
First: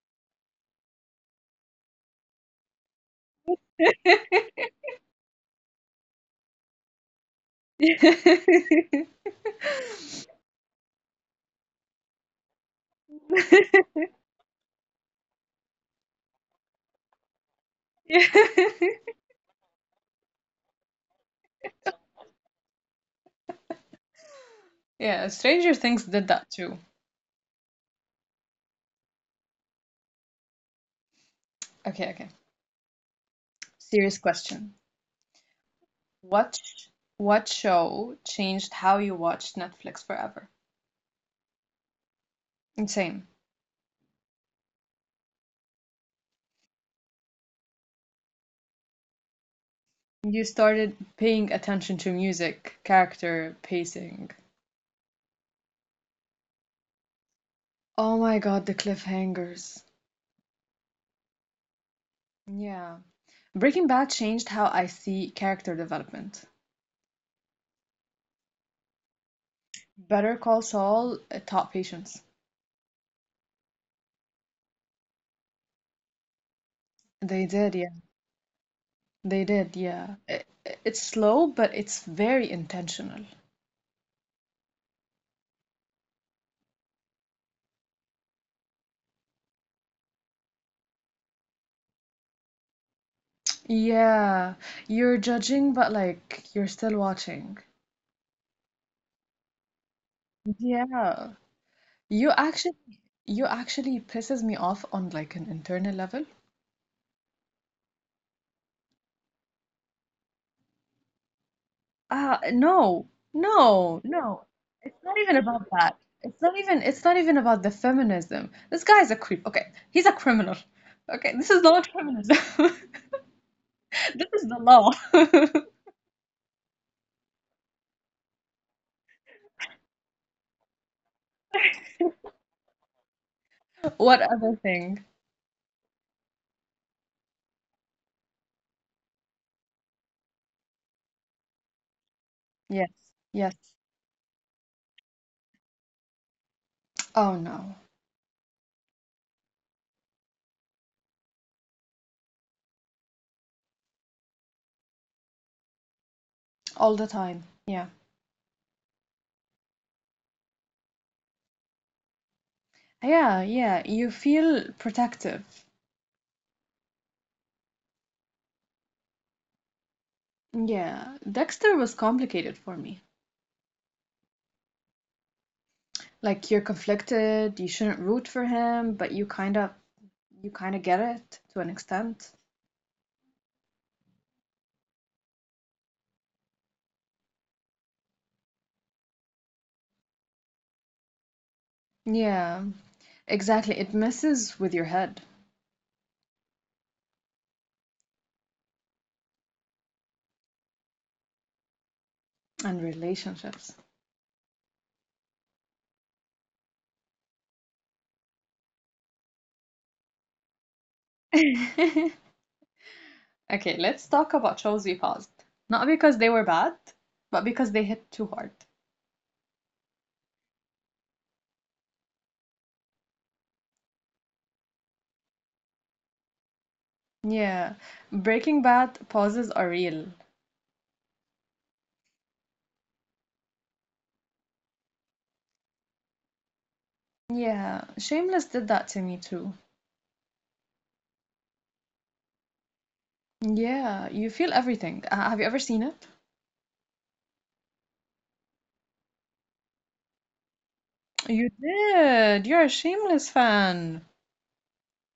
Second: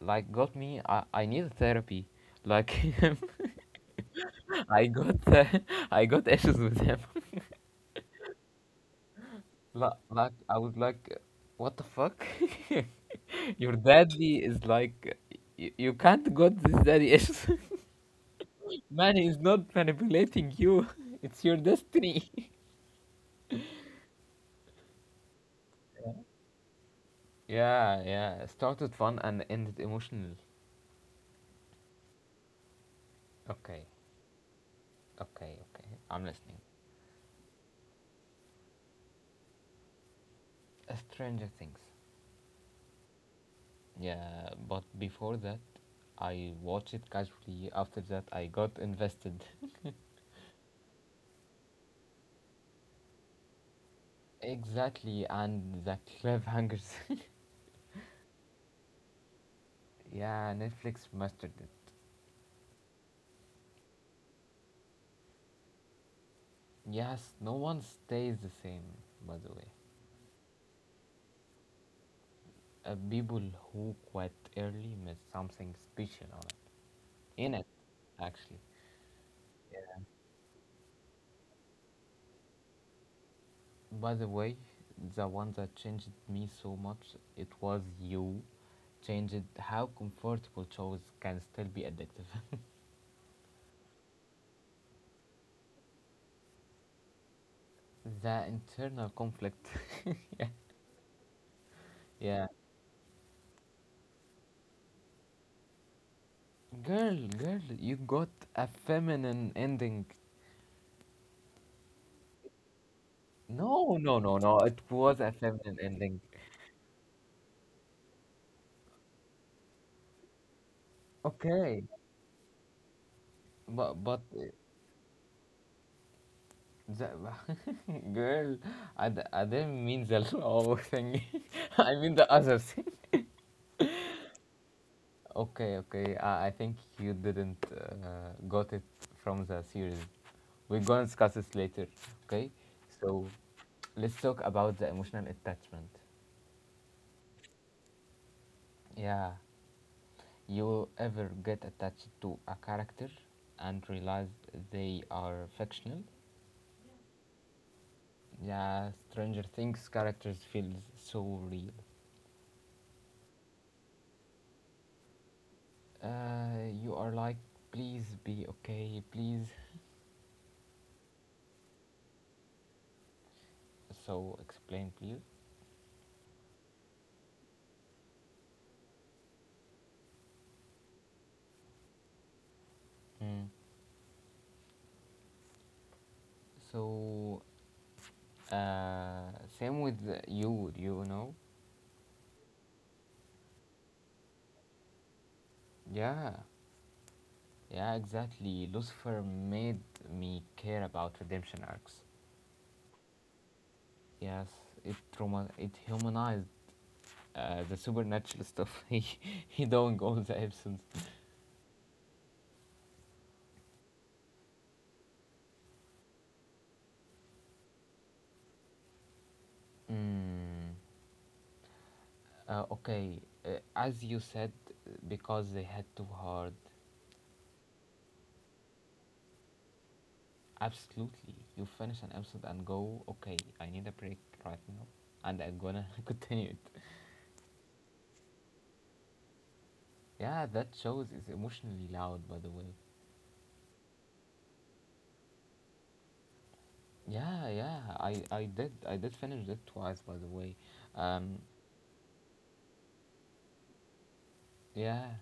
Speaker 1: like got me. I need therapy. Like I got the, I got issues with him.
Speaker 2: Yeah,
Speaker 1: Like I was like, what the fuck? Your daddy is like, you can't got this daddy issues. Man, he is not manipulating you. It's your destiny.
Speaker 2: yeah, Stranger Things did that too.
Speaker 1: Yeah, yeah. Started fun and ended emotional.
Speaker 2: Okay, okay.
Speaker 1: Okay,
Speaker 2: Serious question.
Speaker 1: okay, okay. I'm listening.
Speaker 2: What sh- what show changed how you watched Netflix forever?
Speaker 1: Stranger Things.
Speaker 2: Insane.
Speaker 1: Yeah, but before that, I watched it casually. After that, I got invested.
Speaker 2: You started paying attention to music, character, pacing.
Speaker 1: Exactly, and the cliffhangers.
Speaker 2: Oh my God, the cliffhangers.
Speaker 1: yeah, Netflix mastered it.
Speaker 2: Yeah. Breaking Bad changed how I see character development.
Speaker 1: Yes, no one stays the same, by the way.
Speaker 2: Better Call Saul taught patience.
Speaker 1: People who quit early miss something special on it.
Speaker 2: They
Speaker 1: In it,
Speaker 2: did, yeah.
Speaker 1: actually.
Speaker 2: They did, yeah. It's slow, but it's very intentional.
Speaker 1: By the way, the one that changed me so much, it was you. Changed how comfortable shows can still be addictive.
Speaker 2: Yeah. You're judging, but like you're still watching.
Speaker 1: the internal conflict.
Speaker 2: Yeah. You
Speaker 1: yeah.
Speaker 2: actually you actually pisses me off on like an internal level.
Speaker 1: Girl, girl, you got a feminine ending.
Speaker 2: No,
Speaker 1: No,
Speaker 2: no,
Speaker 1: no, no,
Speaker 2: no.
Speaker 1: no. It
Speaker 2: It's not
Speaker 1: was a
Speaker 2: even about
Speaker 1: feminine
Speaker 2: that.
Speaker 1: ending.
Speaker 2: It's not even about the feminism. This guy is a creep. Okay, he's a criminal. Okay, this is
Speaker 1: Okay.
Speaker 2: not feminism.
Speaker 1: But, but,
Speaker 2: This
Speaker 1: uh,
Speaker 2: is the law.
Speaker 1: the, girl, I didn't mean the law thing. I mean the other thing.
Speaker 2: What other thing?
Speaker 1: Okay, okay. I think you didn't got it from the series. We're gonna discuss this later. Okay.
Speaker 2: Yes.
Speaker 1: So
Speaker 2: Yes.
Speaker 1: let's talk about the emotional attachment.
Speaker 2: Oh no.
Speaker 1: Yeah, you will ever get attached to a character and realize they are fictional.
Speaker 2: All the time. Yeah.
Speaker 1: Yeah, Stranger Things characters feel so real.
Speaker 2: Yeah, yeah. You feel protective.
Speaker 1: You are like, please be okay, please.
Speaker 2: Yeah. Dexter was complicated for me.
Speaker 1: So explain, please.
Speaker 2: Like you're conflicted, you shouldn't root for him, but you kind of get it to an extent.
Speaker 1: Mm. So Uh, same with you know?
Speaker 2: Yeah. Exactly. It messes with your head
Speaker 1: Yeah, yeah, exactly. Lucifer made me care about redemption arcs.
Speaker 2: and relationships.
Speaker 1: Yes, it trauma, it humanized the supernatural stuff he doing all the episodes.
Speaker 2: Okay, let's talk about shows we paused. Not because they were bad, but because they hit too hard.
Speaker 1: Mm, okay, as you said, because they had too hard.
Speaker 2: Yeah. Breaking Bad pauses are real.
Speaker 1: Absolutely, you finish an episode and go, okay, I need a break right now, and I'm gonna continue it.
Speaker 2: Yeah. Shameless did that to me too.
Speaker 1: Yeah, that shows is emotionally loud, by the way.
Speaker 2: Yeah. You feel everything. Have you ever seen it?
Speaker 1: Yeah, yeah. I did finish it twice, by the way. Um,
Speaker 2: You did. You're a Shameless fan.
Speaker 1: yeah.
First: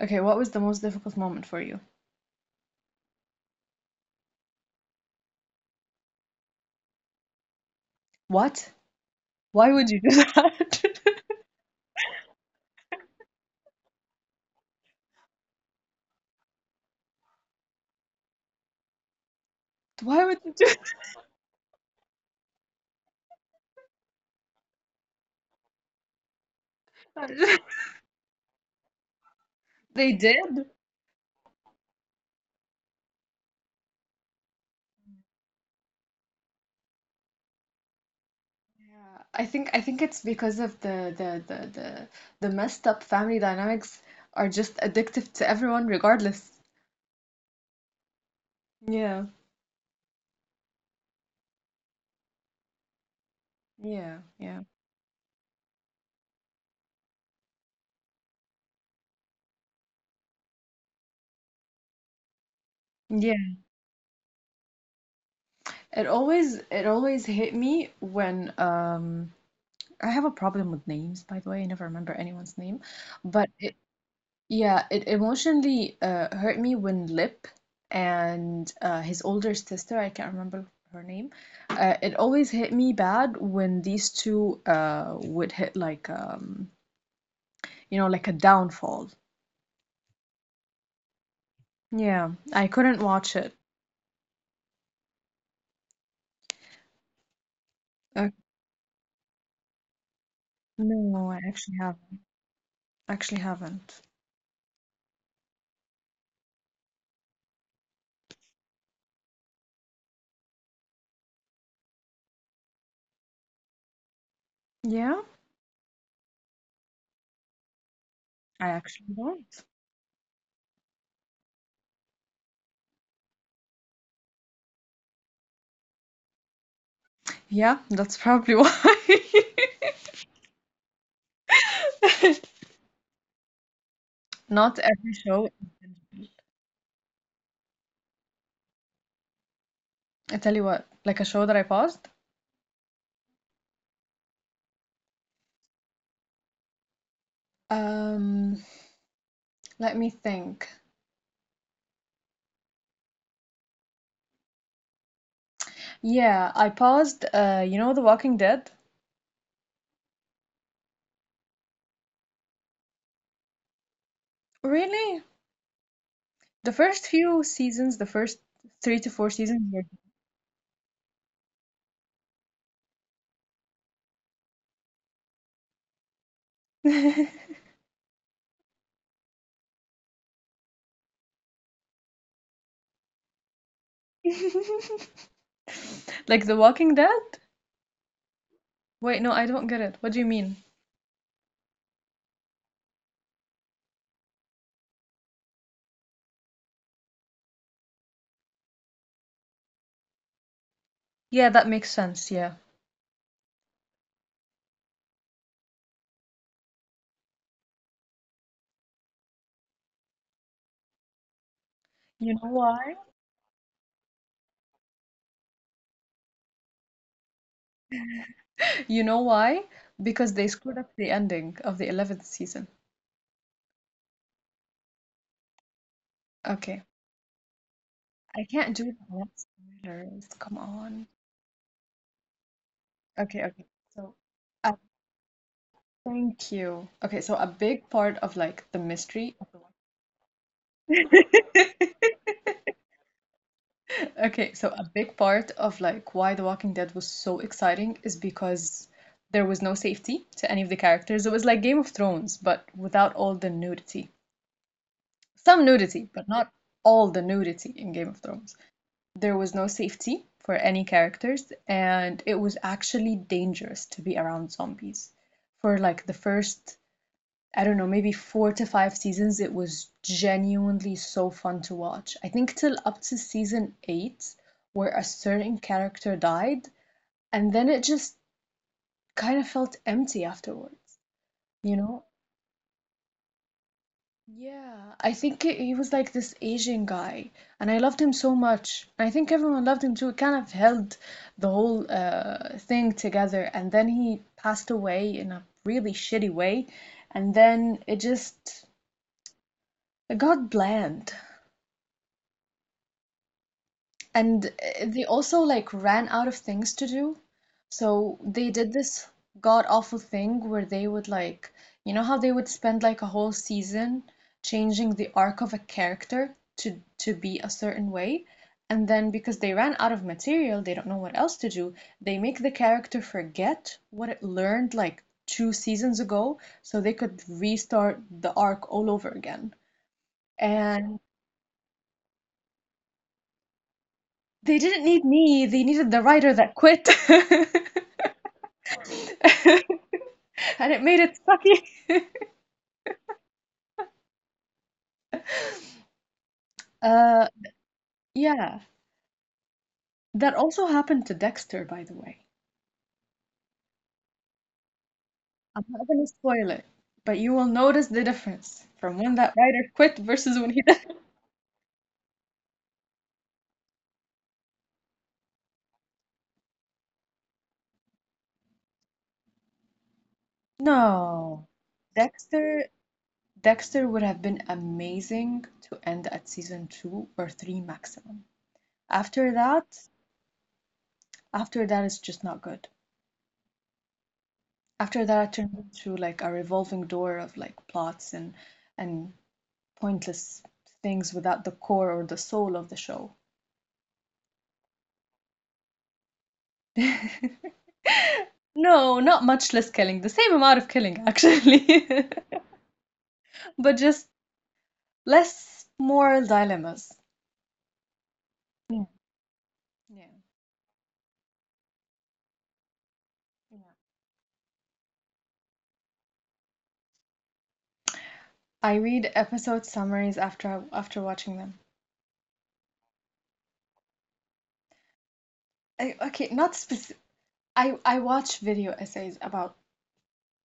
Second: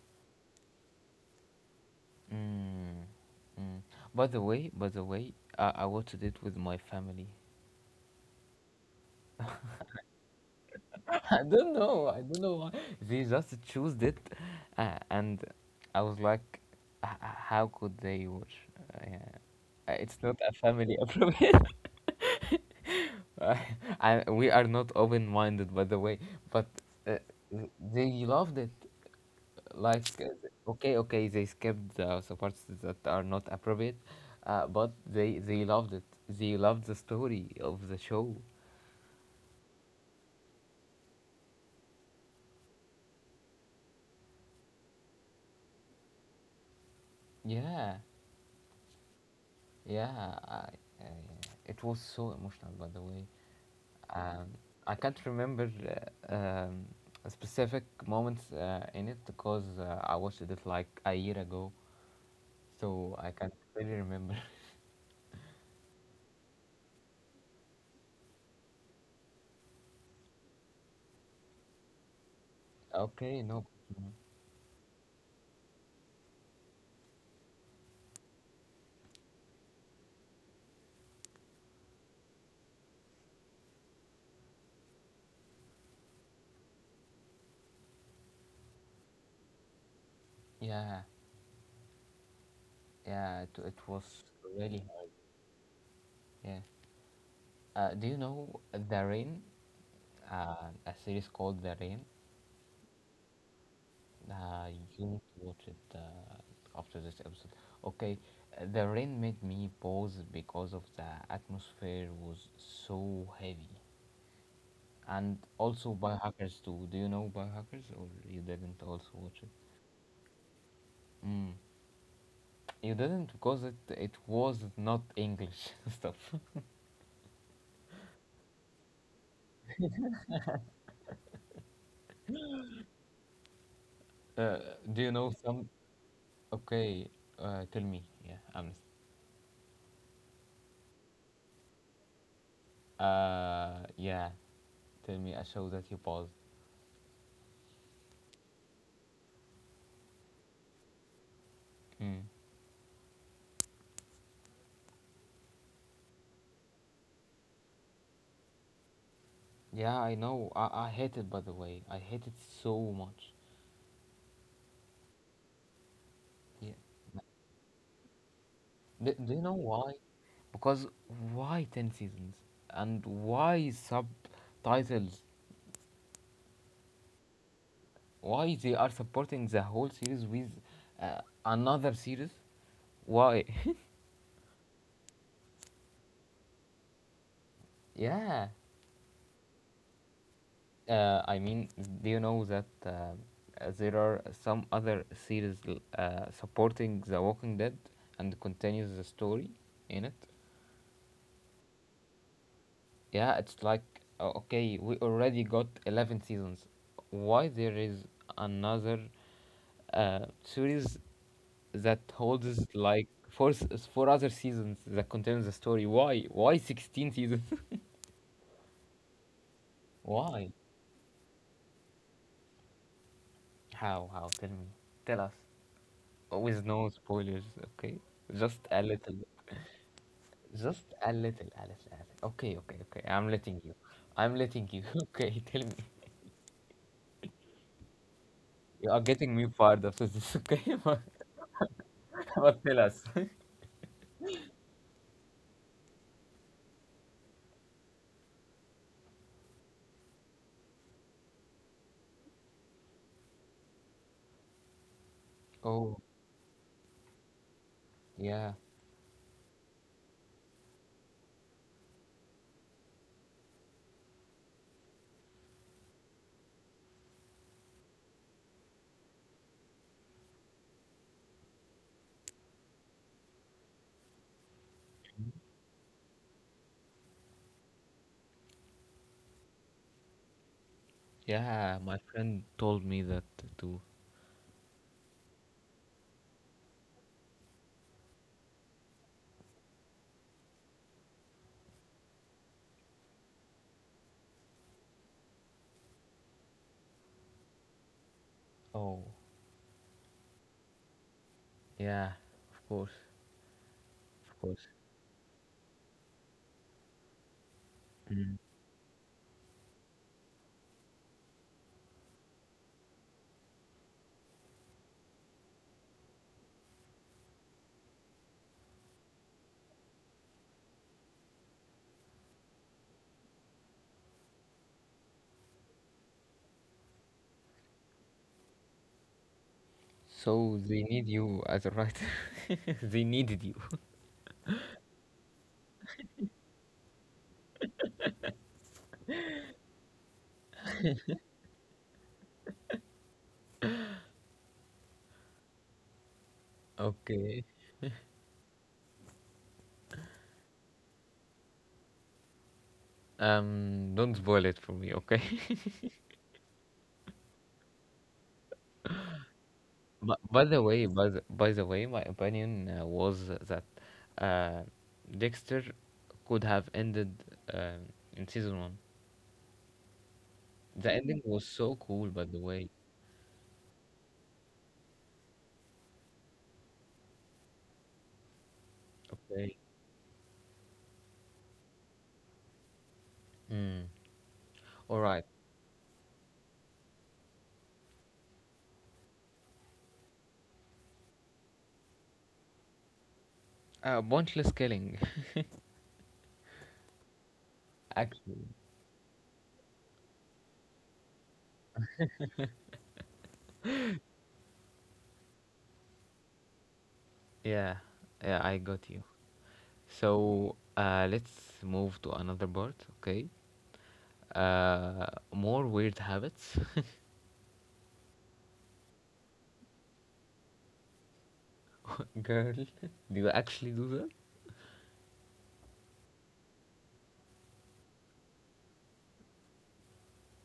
Speaker 2: Okay, what was the most difficult moment for you?
Speaker 1: Mm, mm. By the way, I watched it with my family.
Speaker 2: What? Why would you do that?
Speaker 1: I don't know. I don't know why they just chose it, and I was like, "How could they watch? Yeah. Uh, It's
Speaker 2: Why
Speaker 1: not
Speaker 2: would
Speaker 1: a
Speaker 2: you do that?
Speaker 1: family appropriate. I, we are not open-minded, by the way, but uh, they loved it. Like
Speaker 2: They did.
Speaker 1: okay, okay, they skipped the parts that are not appropriate, but they loved it. They loved the story of the show.
Speaker 2: Yeah, I think it's because of the messed up family dynamics are just addictive to everyone regardless.
Speaker 1: Yeah,
Speaker 2: Yeah,
Speaker 1: yeah. Uh, it was so emotional, by the way.
Speaker 2: yeah,
Speaker 1: um,
Speaker 2: yeah.
Speaker 1: I can't remember uh, um, specific moments in it, because I watched it like a year ago, so I can't
Speaker 2: Yeah.
Speaker 1: really remember.
Speaker 2: It always hit me when I have a problem with names, by the way. I never remember anyone's name.
Speaker 1: okay,
Speaker 2: But
Speaker 1: no.
Speaker 2: it Yeah, it emotionally hurt me when Lip and his older sister, I can't remember her name, it always hit me bad when these two would hit like like a downfall.
Speaker 1: Yeah,
Speaker 2: Yeah,
Speaker 1: yeah, it,
Speaker 2: I
Speaker 1: it
Speaker 2: couldn't
Speaker 1: was
Speaker 2: watch it.
Speaker 1: really hard. Yeah. Do you know The
Speaker 2: Uh,
Speaker 1: Rain? A series called The Rain.
Speaker 2: no, I actually
Speaker 1: Uh,
Speaker 2: haven't.
Speaker 1: you need to watch it after this episode. Okay, The Rain made me pause because of the atmosphere was so heavy, and also
Speaker 2: Yeah,
Speaker 1: Biohackers too. Do you know Biohackers, or you didn't also watch
Speaker 2: I
Speaker 1: it?
Speaker 2: actually don't.
Speaker 1: Mm. You didn't because it was not English stuff.
Speaker 2: Yeah, that's probably why.
Speaker 1: Uh, do you know
Speaker 2: Not
Speaker 1: some?
Speaker 2: every show.
Speaker 1: Okay, tell me. Yeah, I'm.
Speaker 2: I tell you what, like a show that I paused.
Speaker 1: Yeah. Tell me a show that you paused.
Speaker 2: Um, Let me think.
Speaker 1: Mm.
Speaker 2: Yeah, I paused, The Walking Dead.
Speaker 1: Yeah, I know. I hate it, by the way. I hate it so much.
Speaker 2: Really?
Speaker 1: Yeah.
Speaker 2: The first
Speaker 1: Do,
Speaker 2: three to
Speaker 1: do you
Speaker 2: four
Speaker 1: know
Speaker 2: seasons
Speaker 1: why?
Speaker 2: were
Speaker 1: Because why 10 seasons? And why subtitles? Why they are supporting the whole series with another series? Why?
Speaker 2: like The Walking Dead?
Speaker 1: yeah.
Speaker 2: Wait, no, I don't get it. What do you mean?
Speaker 1: I mean, do you know that there are some other series supporting The Walking Dead and continues the story in it?
Speaker 2: Yeah, that makes sense, yeah.
Speaker 1: Yeah, it's like okay, we already got 11 seasons. Why there is another series that
Speaker 2: You know
Speaker 1: holds
Speaker 2: why?
Speaker 1: like four other seasons that contains the story? Why, 16 seasons?
Speaker 2: You know why? Because
Speaker 1: why?
Speaker 2: they screwed up the ending of the 11th season.
Speaker 1: How? Tell me, tell us with
Speaker 2: Okay.
Speaker 1: no spoilers. Okay,
Speaker 2: I
Speaker 1: just
Speaker 2: can't
Speaker 1: a
Speaker 2: do that.
Speaker 1: little
Speaker 2: That's
Speaker 1: bit.
Speaker 2: spoilers. Come
Speaker 1: Just
Speaker 2: on.
Speaker 1: a little, a little. Okay, okay, okay, I'm
Speaker 2: Okay,
Speaker 1: letting
Speaker 2: okay.
Speaker 1: you.
Speaker 2: So, uh,
Speaker 1: Okay, tell me.
Speaker 2: thank you. Okay, so a big part of like the
Speaker 1: You are getting
Speaker 2: mystery
Speaker 1: me
Speaker 2: of the—
Speaker 1: fired after this, okay? but, but tell us.
Speaker 2: Okay, so a big part of like why The Walking Dead was so exciting is because there was no safety to any of the characters. It was like Game of Thrones, but without all the nudity. Some
Speaker 1: Oh.
Speaker 2: nudity, but not all the nudity in Game of
Speaker 1: Yeah.
Speaker 2: Thrones. There was no safety for any characters, and it was actually dangerous to be around zombies for like the first, I don't know, maybe four to five seasons. It was genuinely so fun to watch. I think till up to season eight, where a certain character died, and then it just kind of felt empty afterwards,
Speaker 1: Yeah,
Speaker 2: you
Speaker 1: my
Speaker 2: know?
Speaker 1: friend told me that too.
Speaker 2: Yeah, I think he was like this Asian guy, and I loved him so much. I think everyone loved him too. It kind of held the whole thing together, and then he passed away in a really shitty way, and then it just
Speaker 1: Oh,
Speaker 2: it got bland.
Speaker 1: yeah. Of course. Of
Speaker 2: And
Speaker 1: course.
Speaker 2: they also like ran out of things to do. So
Speaker 1: Mm.
Speaker 2: they did this god awful thing where they would like, you know how they would spend like a whole season changing the arc of a character to be a certain way, and then because they ran out of material, they don't know what else to do, they make the character forget what it learned like two seasons ago so they could restart the arc all over again.
Speaker 1: So they
Speaker 2: And
Speaker 1: need you as a writer. they needed you.
Speaker 2: They didn't need me, they needed the writer that quit. And it made it sucky. Uh,
Speaker 1: Okay.
Speaker 2: yeah. That also happened to Dexter, by the way.
Speaker 1: Don't spoil it for me, okay?
Speaker 2: I'm not gonna spoil it, but you will notice the difference from when that writer quit
Speaker 1: but
Speaker 2: versus
Speaker 1: by
Speaker 2: when
Speaker 1: the
Speaker 2: he
Speaker 1: way,
Speaker 2: did.
Speaker 1: by the way, my opinion was that uh, Dexter could have ended uh, in season one. The ending was
Speaker 2: No.
Speaker 1: so cool, by the
Speaker 2: Dexter
Speaker 1: way.
Speaker 2: Dexter would have been amazing to end at season two or three maximum. After
Speaker 1: Okay.
Speaker 2: that, after that, it's just not good.
Speaker 1: Mm. All
Speaker 2: After that,
Speaker 1: right.
Speaker 2: I turned into like a revolving door of like plots and pointless things without the core or the soul of the show.
Speaker 1: Pointless killing. actually.
Speaker 2: No, not much less killing. The same amount of killing, actually, but just less moral dilemmas.
Speaker 1: Yeah, yeah, I
Speaker 2: Yeah.
Speaker 1: got you.
Speaker 2: Yeah.
Speaker 1: So let's move to another part, okay?
Speaker 2: Yeah.
Speaker 1: Uh, More weird habits.
Speaker 2: I read episode summaries after watching them.
Speaker 1: Girl, do you actually do that?
Speaker 2: Okay, not specific. I watch video essays about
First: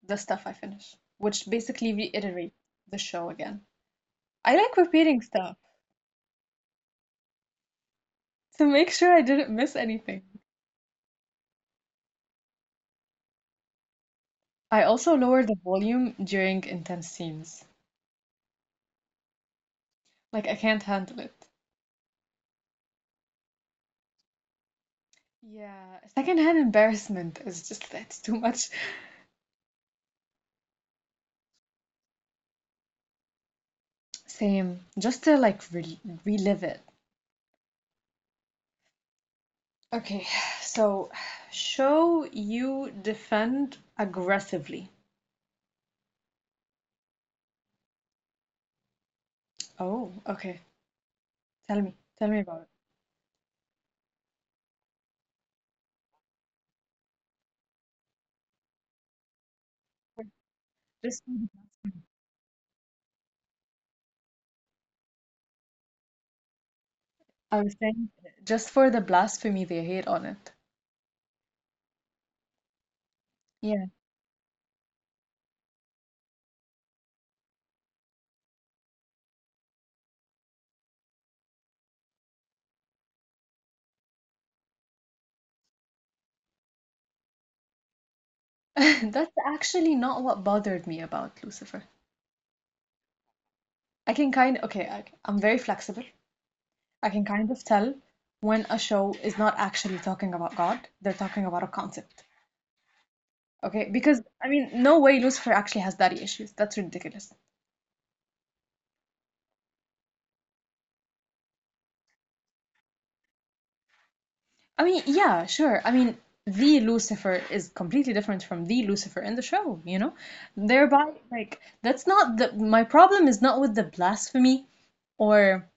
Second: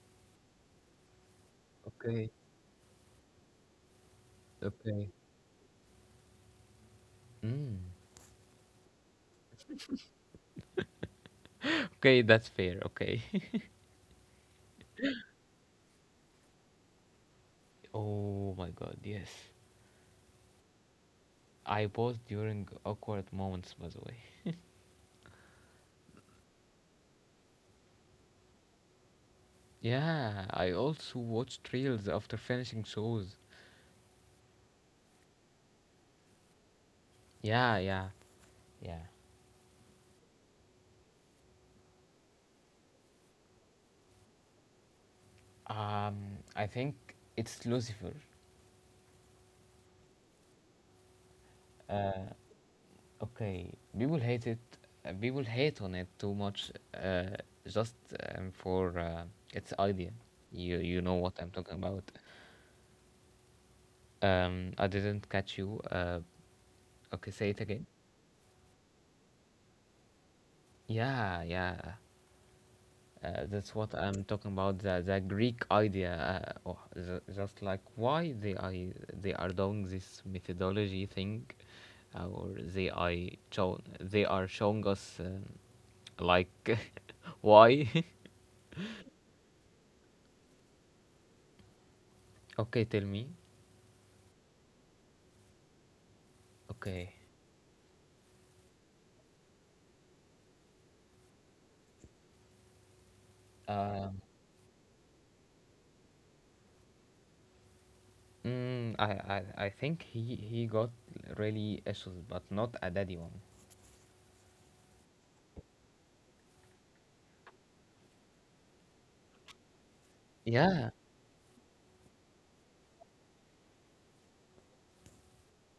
Speaker 2: the stuff I finish, which basically
Speaker 1: Okay,
Speaker 2: reiterate the show again. I like
Speaker 1: okay.
Speaker 2: repeating stuff.
Speaker 1: Mm.
Speaker 2: To make sure I didn't miss anything.
Speaker 1: Okay, that's fair, okay.
Speaker 2: I also lower the volume during intense scenes.
Speaker 1: oh my God, yes.
Speaker 2: Like I can't handle it.
Speaker 1: I pause during awkward moments, by the way.
Speaker 2: Yeah, secondhand embarrassment is just— that's too much.
Speaker 1: Yeah, I also watch trails after finishing shows.
Speaker 2: Same. Just to like re relive it.
Speaker 1: Yeah, yeah, yeah.
Speaker 2: Okay, so show you defend aggressively.
Speaker 1: Um, I think it's Lucifer.
Speaker 2: Oh, okay. Tell me. Tell me about it.
Speaker 1: Okay, people hate it. People hate on it too much. Just for its idea. You know
Speaker 2: Just
Speaker 1: what I'm talking about. I didn't catch you. Okay, say
Speaker 2: I
Speaker 1: it
Speaker 2: was
Speaker 1: again.
Speaker 2: saying just for the blasphemy they hate on it.
Speaker 1: Yeah, yeah. That's
Speaker 2: Yeah.
Speaker 1: what I'm talking about. The Greek idea. Oh, just like why they are doing this methodology thing, or they are they are showing us like why
Speaker 2: That's actually not what bothered me about Lucifer.
Speaker 1: Okay, tell me.
Speaker 2: I can kind Okay, I'm very flexible. I
Speaker 1: Okay.
Speaker 2: can kind of tell when a show is not actually talking about God, they're talking about a concept. Okay,
Speaker 1: Uh,
Speaker 2: because I mean, no way Lucifer actually has daddy issues. That's ridiculous.
Speaker 1: mm, I, I think he got really issues, but not a daddy one.
Speaker 2: I mean, yeah, sure. I mean, the Lucifer is completely different from the Lucifer in the show, you know?
Speaker 1: Yeah.
Speaker 2: Thereby, like, that's not the my problem is not with the blasphemy or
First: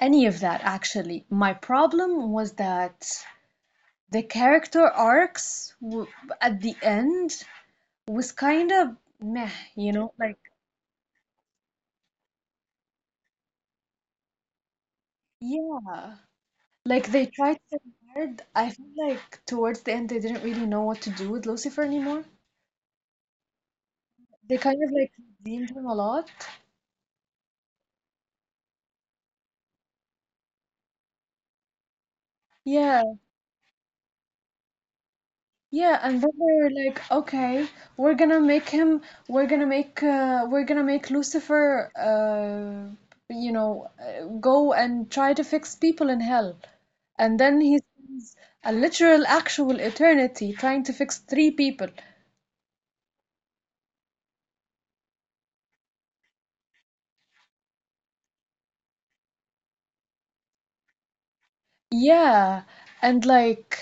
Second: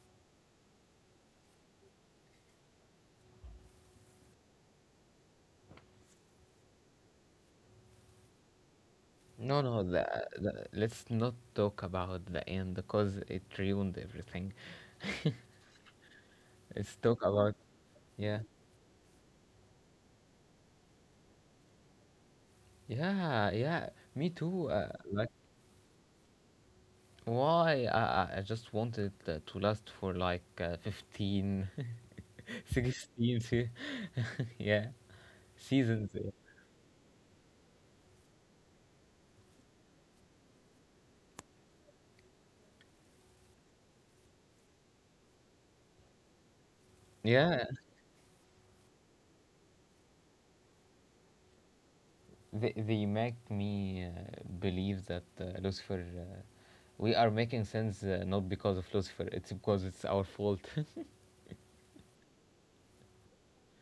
Speaker 2: any of that, actually. My problem was that the character arcs w at the end was kind of meh,
Speaker 1: No, no.
Speaker 2: like,
Speaker 1: Let's not talk about the end because it ruined everything.
Speaker 2: yeah,
Speaker 1: Let's
Speaker 2: like
Speaker 1: talk
Speaker 2: they
Speaker 1: about.
Speaker 2: tried so
Speaker 1: Yeah,
Speaker 2: hard. I feel like towards the end they didn't really know what to do with Lucifer anymore.
Speaker 1: yeah, yeah. Me
Speaker 2: They
Speaker 1: too.
Speaker 2: kind of like
Speaker 1: Like
Speaker 2: redeemed him a lot.
Speaker 1: why? I just wanted to last for like 15,
Speaker 2: Yeah,
Speaker 1: 16, yeah,
Speaker 2: yeah,
Speaker 1: seasons.
Speaker 2: and
Speaker 1: Yeah,
Speaker 2: then they're like, okay, we're gonna make him, we're gonna make Lucifer, go and try to fix people in hell. And then
Speaker 1: yeah.
Speaker 2: he spends a literal, actual eternity trying to fix three people.
Speaker 1: They make me believe that Lucifer, we are making sense not because of Lucifer, it's because it's our fault.
Speaker 2: Yeah, and like,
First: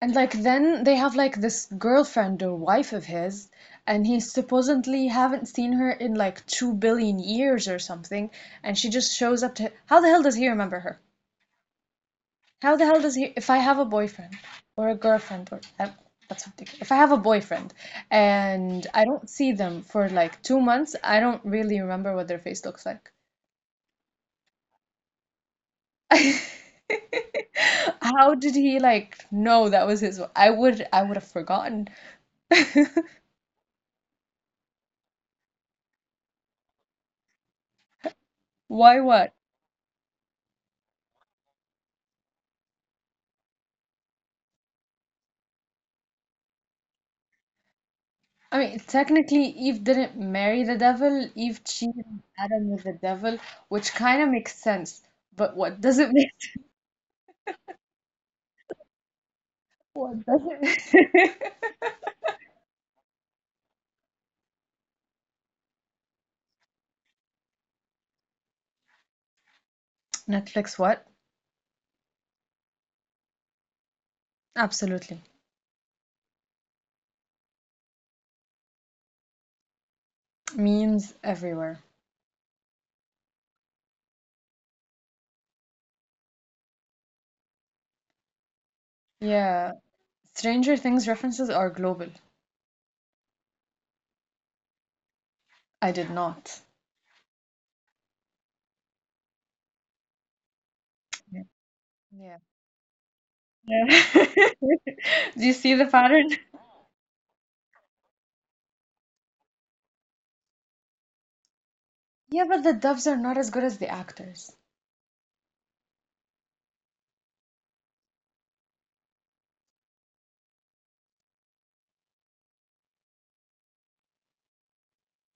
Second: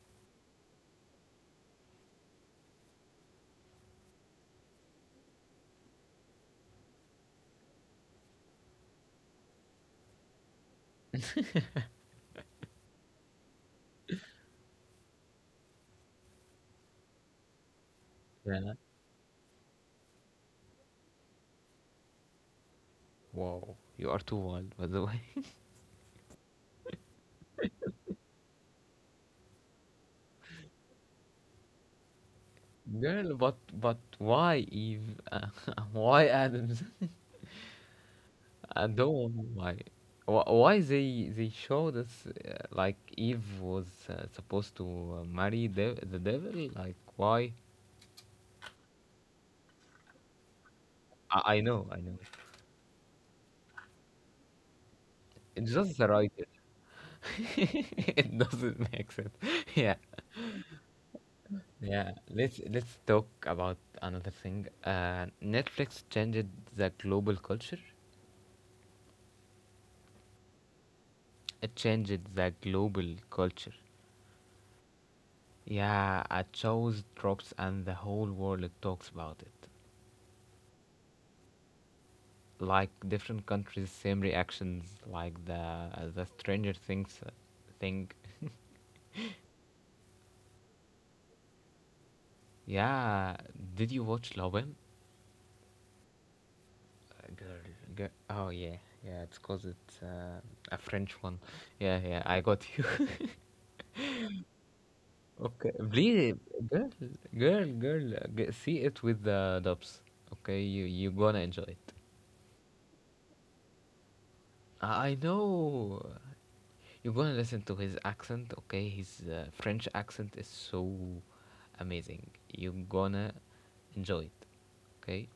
Speaker 2: and like then they have like this girlfriend or wife of his, and he supposedly haven't seen her in like 2 billion years or something, and she just shows up to— How the hell does he remember her? How the hell does he— if I have a boyfriend or a girlfriend or that's ridiculous. If I have a boyfriend
Speaker 1: yeah.
Speaker 2: and I don't see them for like 2 months, I don't really remember what their face looks like.
Speaker 1: Wow, you are too wild, by the way.
Speaker 2: How did he like know that was his? I would have forgotten.
Speaker 1: Girl, but why Eve? Why Adams? I
Speaker 2: Why what?
Speaker 1: don't know why. Why they show us like Eve was supposed to marry the devil? Like why?
Speaker 2: I mean, technically, Eve didn't marry the devil.
Speaker 1: I,
Speaker 2: Eve
Speaker 1: I know, I
Speaker 2: cheated
Speaker 1: know.
Speaker 2: on Adam with the devil, which kind of makes sense. But
Speaker 1: It's
Speaker 2: what does
Speaker 1: just the
Speaker 2: it make?
Speaker 1: writer. it doesn't make sense. yeah.
Speaker 2: What does it?
Speaker 1: Yeah, let's talk about another thing. Netflix changed the global culture.
Speaker 2: Netflix, what?
Speaker 1: It changed the global culture.
Speaker 2: Absolutely.
Speaker 1: Yeah, a show drops and the whole world talks about it.
Speaker 2: Memes everywhere.
Speaker 1: Like different countries, same reactions. Like the Stranger Things thing.
Speaker 2: Yeah. Stranger Things references are global.
Speaker 1: Yeah, did you watch Lobem?
Speaker 2: I did not.
Speaker 1: Girl, girl. Oh, yeah, yeah. It's 'cause it's a French one.
Speaker 2: Yeah.
Speaker 1: Yeah, yeah. I
Speaker 2: Yeah.
Speaker 1: got you.
Speaker 2: Yeah.
Speaker 1: Okay,
Speaker 2: Do you see the
Speaker 1: please,
Speaker 2: pattern?
Speaker 1: girl, girl, girl, see it with the dubs. Okay, you gonna enjoy it.
Speaker 2: Yeah, but the dubs are not as good as the actors.
Speaker 1: I know. You're gonna listen to his accent. Okay, his French accent is so amazing. You're gonna enjoy it. Okay,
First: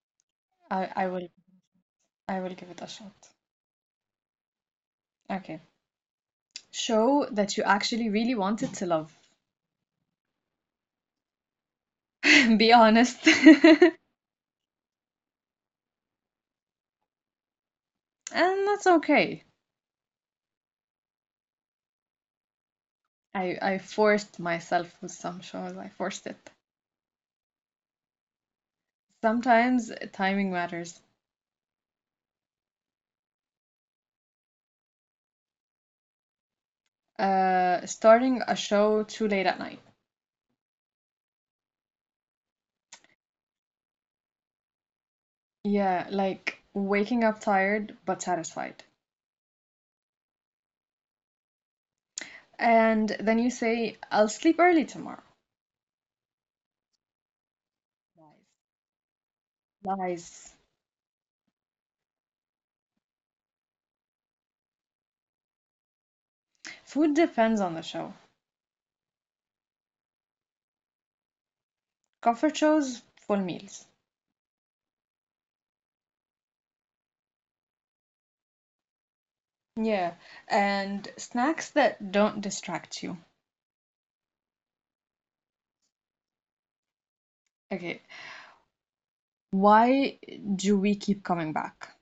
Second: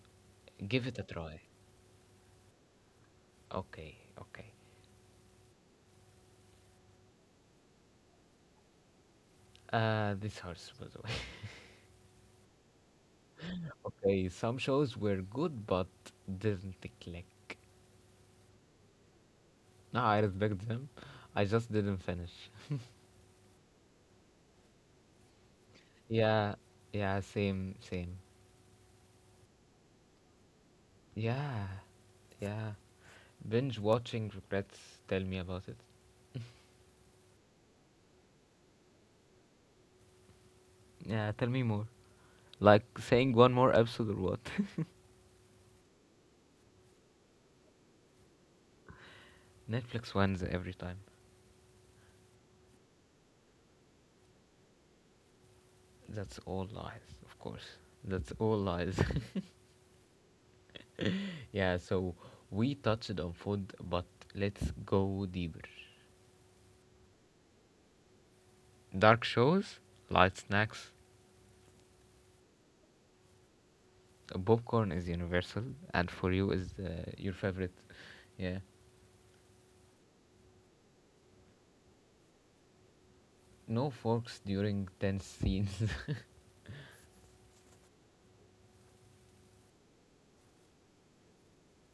Speaker 1: give
Speaker 2: I,
Speaker 1: it a
Speaker 2: I will
Speaker 1: try.
Speaker 2: I will give it a shot.
Speaker 1: Okay, okay.
Speaker 2: Okay. Show that you actually really wanted to love.
Speaker 1: This hurts, by the way.
Speaker 2: Be honest.
Speaker 1: Okay, some shows were good but didn't click.
Speaker 2: And that's okay.
Speaker 1: No, I respect them. I just didn't finish.
Speaker 2: I forced myself with some shows. I forced it.
Speaker 1: Yeah, yeah, same, same.
Speaker 2: Sometimes timing matters.
Speaker 1: Yeah, yeah. Binge watching regrets. Tell me about it.
Speaker 2: Starting a show too late at night.
Speaker 1: Yeah, tell me more. Like saying one more episode or what?
Speaker 2: Yeah, like waking up tired but satisfied.
Speaker 1: Netflix wins every time.
Speaker 2: And then you say, I'll sleep early tomorrow.
Speaker 1: That's all lies, of course. That's all lies.
Speaker 2: Lies. Lies.
Speaker 1: yeah, so we touched on food, but let's go deeper.
Speaker 2: Food depends on the show.
Speaker 1: Dark shows, light snacks,
Speaker 2: Comfort shows, full meals.
Speaker 1: popcorn is universal, and for you is your favorite. Yeah.
Speaker 2: Yeah, and snacks that don't distract you.
Speaker 1: No forks during tense scenes.
Speaker 2: Okay, why do we keep coming back?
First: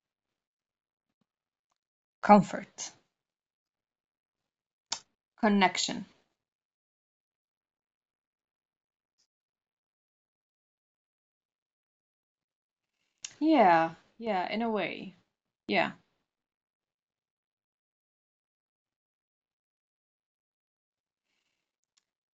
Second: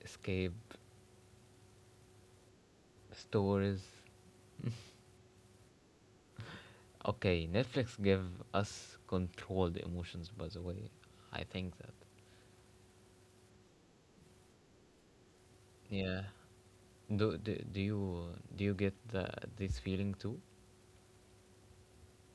Speaker 1: Escape
Speaker 2: Comfort,
Speaker 1: stories.
Speaker 2: connection.
Speaker 1: Okay, Netflix give us controlled emotions. By the way, I think that.
Speaker 2: Yeah, yeah, in a way. Yeah,
Speaker 1: Yeah. Do do, do you do you get this feeling too?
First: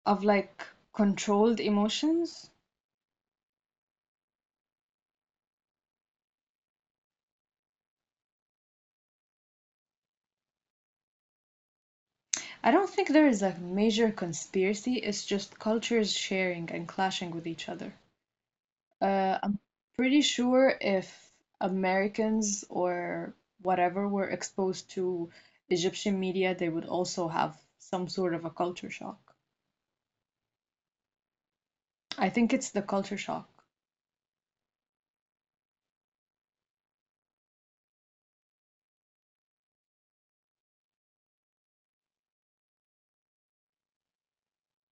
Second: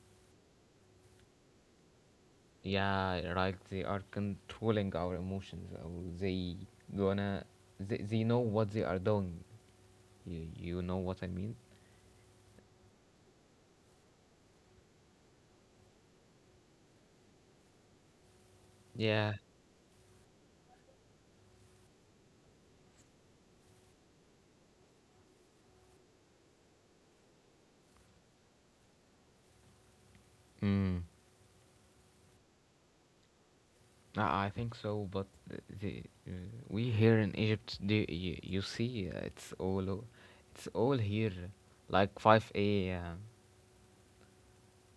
Speaker 2: of like controlled emotions.
Speaker 1: Yeah, right. They are controlling our emotions. Or gonna they know what they are doing. You know what I mean?
Speaker 2: I don't think there is a major conspiracy, it's just cultures sharing and clashing with each other.
Speaker 1: Yeah.
Speaker 2: I'm pretty sure if Americans or whatever were exposed to Egyptian media, they would also have some sort of a culture shock.
Speaker 1: Mm.
Speaker 2: I think it's the culture shock.
Speaker 1: I think so, but the, uh, we here in Egypt, you see, it's all it's all here, like 5A.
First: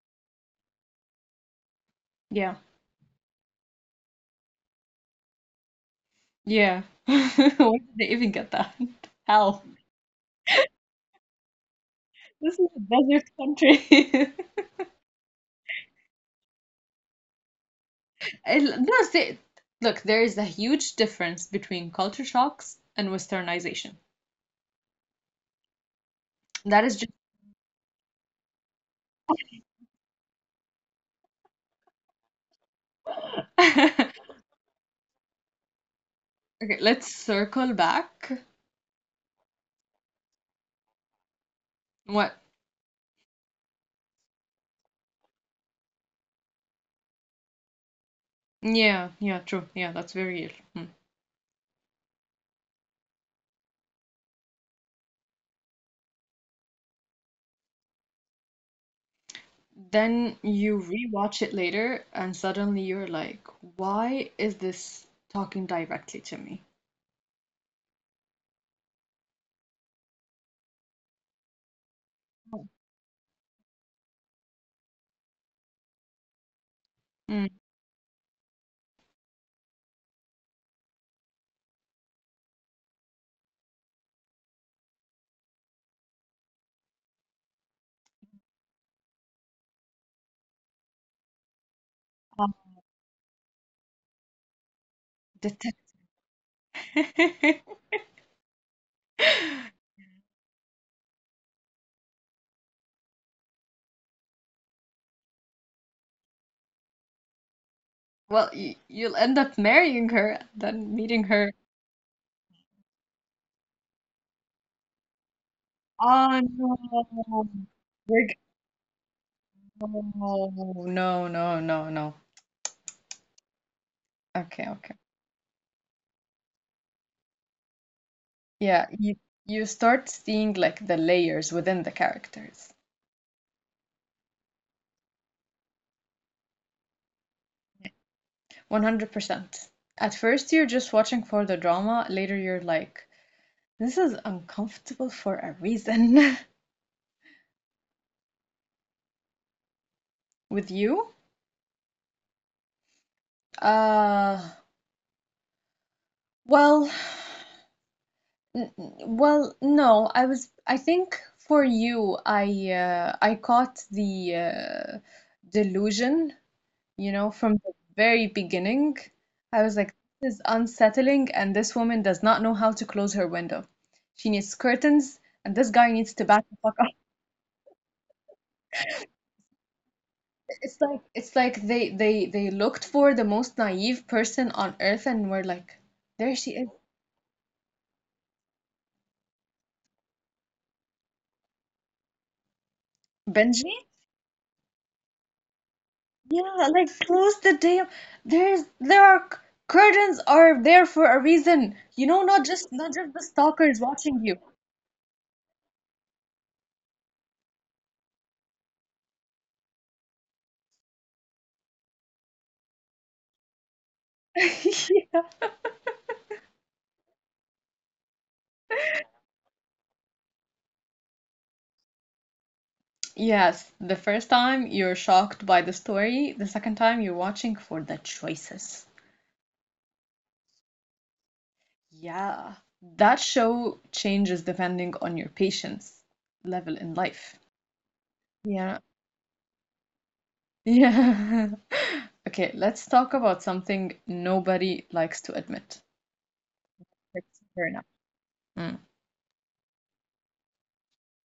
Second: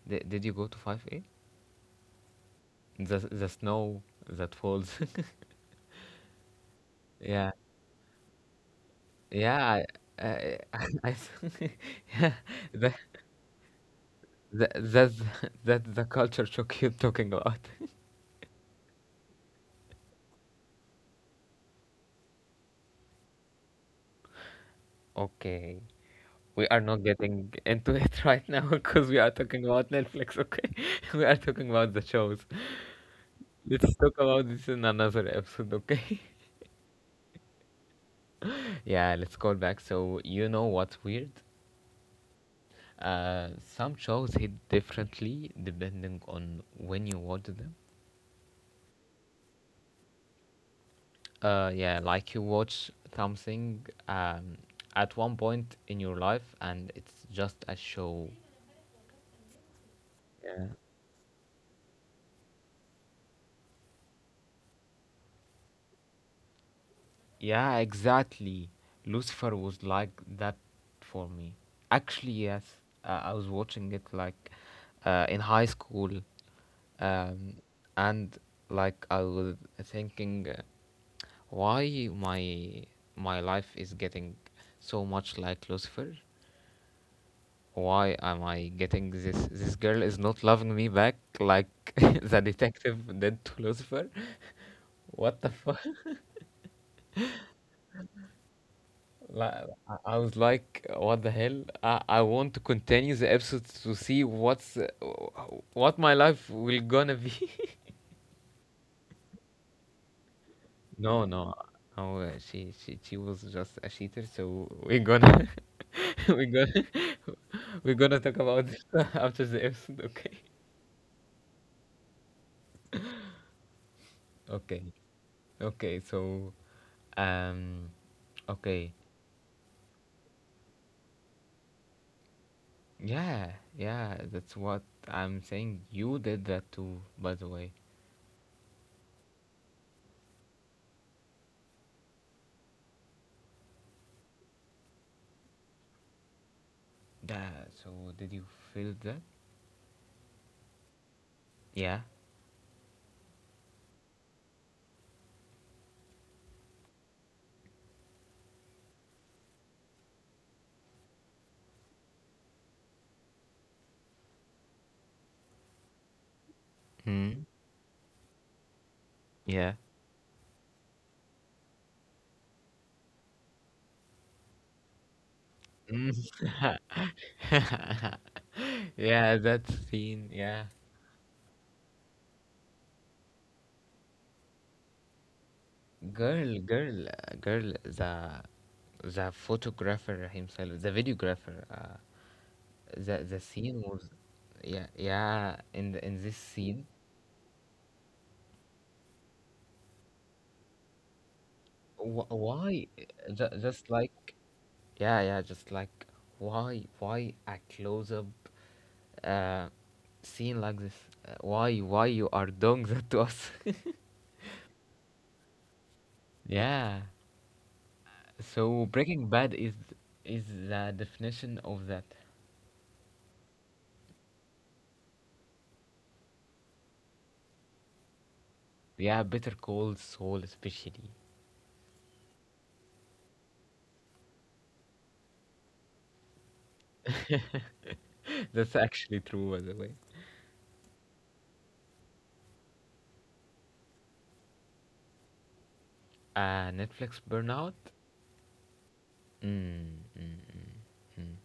Speaker 1: Di did you go to 5A?
Speaker 2: Yeah.
Speaker 1: The snow that falls.
Speaker 2: Yeah.
Speaker 1: yeah,
Speaker 2: Where did they even get that? Hell,
Speaker 1: yeah. I, I s- yeah.
Speaker 2: this is a
Speaker 1: That,
Speaker 2: desert country.
Speaker 1: that's that's the culture shock you're talking about.
Speaker 2: And that's it. Look, there is a huge difference between culture shocks and westernization.
Speaker 1: Okay. We are
Speaker 2: That is
Speaker 1: not
Speaker 2: just.
Speaker 1: getting into it right now because we are talking about Netflix, okay? We are talking about the shows. Let's talk about this in another episode, okay?
Speaker 2: Okay, let's circle back.
Speaker 1: yeah, let's call back. So, you know what's weird?
Speaker 2: What?
Speaker 1: Uh, some shows hit differently depending on when you watch them.
Speaker 2: Yeah, yeah, true. Yeah, that's very real. Hmm.
Speaker 1: Yeah, like you watch something at one point in your life and it's just a show.
Speaker 2: Then you rewatch it later, and suddenly you're like, why is this talking directly to me?
Speaker 1: Yeah, exactly. Lucifer was like that for me. Actually, yes, I was watching it like in high school,
Speaker 2: Mm.
Speaker 1: um, and like I was thinking, why my life is getting so much like Lucifer? Why am I getting this? This girl is not loving me back like the
Speaker 2: Um,
Speaker 1: detective did to Lucifer. What the fuck?
Speaker 2: detect-
Speaker 1: Like, I was like, what the hell? I want to continue the episode to see what my life will gonna be.
Speaker 2: Well, y you'll end up marrying her, then
Speaker 1: No,
Speaker 2: meeting
Speaker 1: no,
Speaker 2: her.
Speaker 1: no. She she was just a cheater. So we're gonna we're
Speaker 2: Oh
Speaker 1: gonna
Speaker 2: no.
Speaker 1: we're gonna
Speaker 2: We're
Speaker 1: talk
Speaker 2: g-
Speaker 1: about this after the episode. Okay.
Speaker 2: Oh no, no, no, no. Okay,
Speaker 1: Okay.
Speaker 2: okay.
Speaker 1: Okay. So, um, okay.
Speaker 2: Yeah, you start seeing like the layers within the characters.
Speaker 1: Yeah. Yeah. That's what I'm saying. You did that too, by the way.
Speaker 2: 100%. At first you're just watching for the drama, later you're like, this is uncomfortable for a reason.
Speaker 1: That, so did you feel that?
Speaker 2: With you?
Speaker 1: Yeah.
Speaker 2: Uh, well, no, I was I think for you I caught the delusion, you know,
Speaker 1: Mm.
Speaker 2: from the very beginning. I
Speaker 1: Yeah.
Speaker 2: was like, this is unsettling and this woman does not know how to close her window. She needs curtains and this guy
Speaker 1: Mm.
Speaker 2: needs to back the fuck up.
Speaker 1: Yeah, that scene. Yeah.
Speaker 2: It's like they they looked for the most naive person on earth and were like, there she
Speaker 1: Girl,
Speaker 2: is.
Speaker 1: girl, uh, girl, the photographer himself, the videographer, the
Speaker 2: Benji?
Speaker 1: scene was yeah, yeah, in this
Speaker 2: Yeah,
Speaker 1: scene.
Speaker 2: like close the damn. There's there are c- curtains are there for a reason. You know,
Speaker 1: Wh- why
Speaker 2: not just the stalkers
Speaker 1: just
Speaker 2: watching
Speaker 1: like
Speaker 2: you.
Speaker 1: Yeah, yeah, just like why a close up uh scene like this? Why you are doing that to us? Yeah. So Breaking Bad is the definition of that.
Speaker 2: Yes, the first time you're shocked by the story, the second time you're watching for the choices.
Speaker 1: Yeah, Better Call Saul especially.
Speaker 2: Yeah, that show changes depending on your patience level in life.
Speaker 1: That's
Speaker 2: Yeah.
Speaker 1: actually true, by the way.
Speaker 2: Yeah. Okay, let's talk about something nobody likes to admit.
Speaker 1: Netflix
Speaker 2: Let's
Speaker 1: burnout.
Speaker 2: burn out.
Speaker 1: Mm, mm, mm, mm.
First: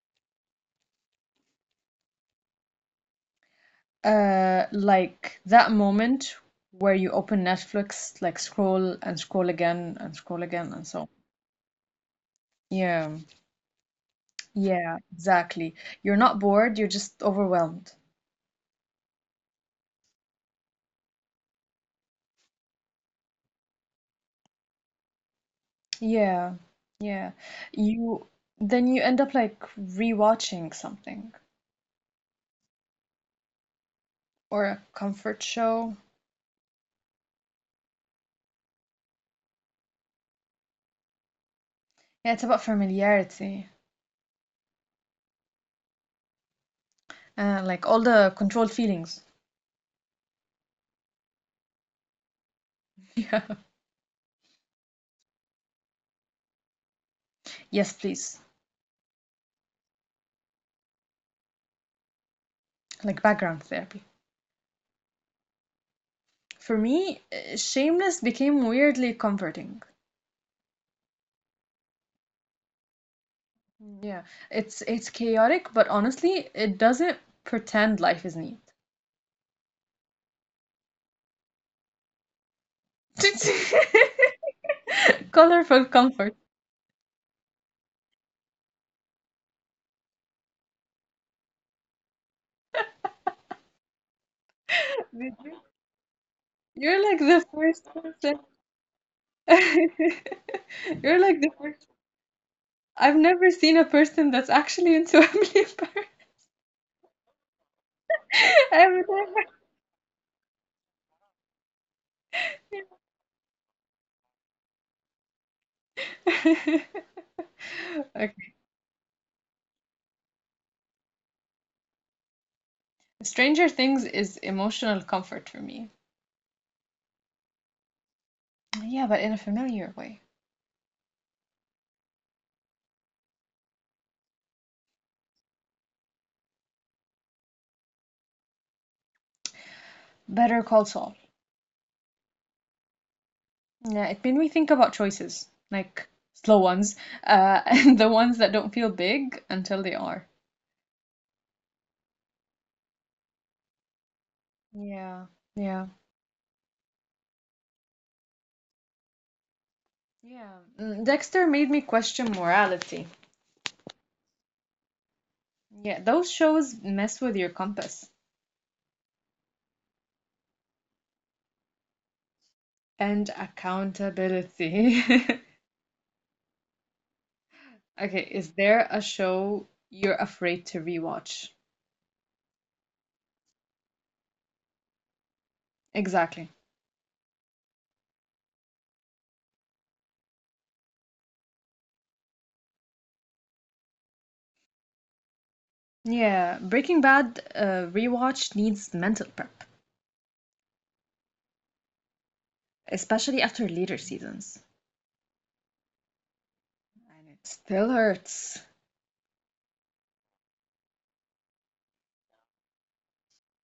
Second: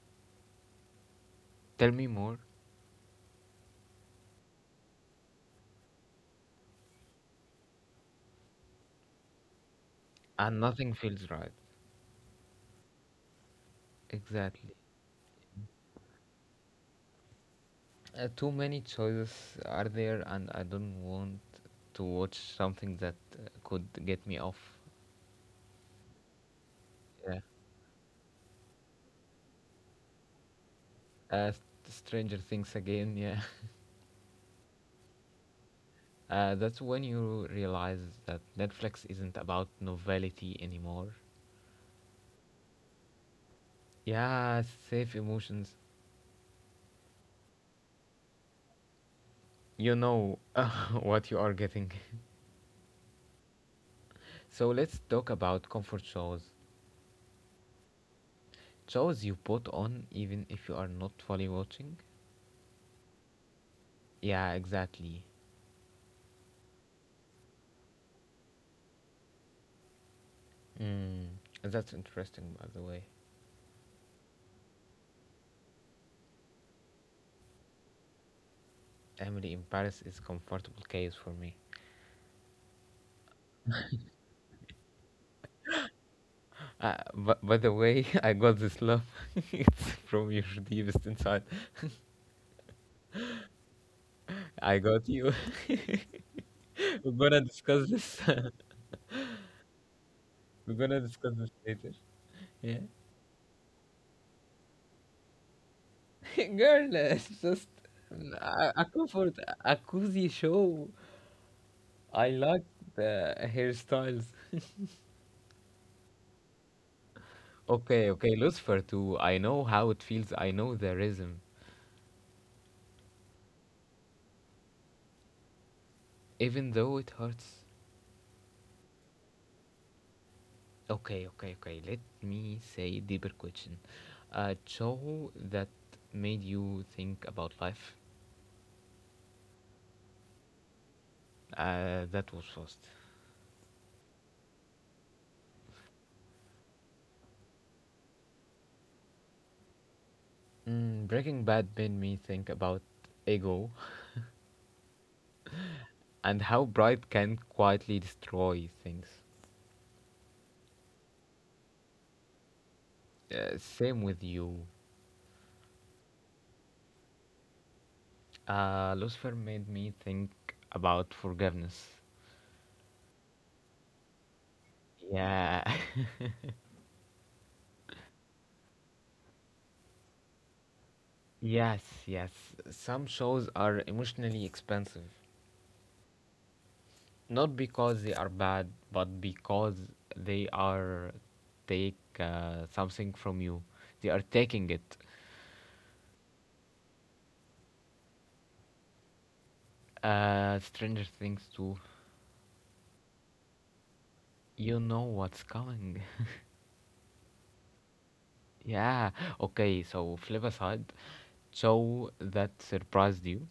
Speaker 1: Tell me more.
Speaker 2: Like that moment where you open Netflix, like scroll and scroll again and scroll
Speaker 1: And
Speaker 2: again and
Speaker 1: nothing
Speaker 2: so on.
Speaker 1: feels right.
Speaker 2: Yeah,
Speaker 1: Exactly.
Speaker 2: yeah, exactly. You're not bored, you're just overwhelmed.
Speaker 1: Too many choices are there, and I don't want to watch something that could get me off.
Speaker 2: Yeah, yeah.
Speaker 1: Yeah.
Speaker 2: You then you end up like rewatching something
Speaker 1: Uh, Stranger Things again. Yeah.
Speaker 2: or a comfort show.
Speaker 1: That's when you realize that Netflix isn't about novelty anymore.
Speaker 2: Yeah, it's about familiarity
Speaker 1: Yeah, safe emotions.
Speaker 2: and like all the controlled feelings.
Speaker 1: You know what you are getting.
Speaker 2: Yeah.
Speaker 1: So let's talk about comfort shows.
Speaker 2: Yes, please.
Speaker 1: Shows you put on even if you are not fully watching.
Speaker 2: Like background therapy.
Speaker 1: Yeah, exactly.
Speaker 2: For me, Shameless became weirdly comforting.
Speaker 1: Mm, that's interesting, by the way.
Speaker 2: Mm, yeah, it's chaotic, but honestly, it doesn't pretend life is neat.
Speaker 1: Emily in Paris is comfortable case for me.
Speaker 2: Colorful comfort.
Speaker 1: But by the way, I got this love. It's from your deepest inside. I got
Speaker 2: Did
Speaker 1: you.
Speaker 2: you? You're like
Speaker 1: We're
Speaker 2: the
Speaker 1: gonna
Speaker 2: first
Speaker 1: discuss this.
Speaker 2: person.
Speaker 1: We're gonna
Speaker 2: You're like
Speaker 1: discuss
Speaker 2: the
Speaker 1: this
Speaker 2: first.
Speaker 1: later. Yeah.
Speaker 2: I've never seen a person that's actually into a believer.
Speaker 1: Girl, it's just I
Speaker 2: I've
Speaker 1: comfort a cozy show. I like the hairstyles.
Speaker 2: never.
Speaker 1: Okay, okay,
Speaker 2: Okay.
Speaker 1: Lucifer too. I know how it feels. I know the rhythm,
Speaker 2: Stranger Things is emotional comfort for me.
Speaker 1: even though it hurts.
Speaker 2: Yeah, but in a familiar way.
Speaker 1: Okay, okay, okay. Let me say deeper question. A show that made you think about life.
Speaker 2: Better Call Saul.
Speaker 1: That was first.
Speaker 2: Yeah, it made me think about choices, like slow ones, and the ones that don't feel big until they are.
Speaker 1: Mm, Breaking Bad made me think about ego
Speaker 2: Yeah, yeah,
Speaker 1: and how pride can quietly destroy things.
Speaker 2: yeah. Mm, Dexter made me question morality.
Speaker 1: Same with you.
Speaker 2: Yeah, those shows mess with your compass
Speaker 1: Lucifer made me think about forgiveness.
Speaker 2: and accountability.
Speaker 1: Yeah,
Speaker 2: Okay, is there a show you're afraid to rewatch?
Speaker 1: yes, yes. Some shows are emotionally expensive,
Speaker 2: Exactly.
Speaker 1: not because they are bad, but because they are take something from you. They are taking it.
Speaker 2: Yeah, Breaking Bad rewatch needs mental prep,
Speaker 1: Stranger Things too.
Speaker 2: especially after later seasons.
Speaker 1: You know what's coming.
Speaker 2: And it still hurts.
Speaker 1: Yeah. Okay. So flip aside. So that surprised you,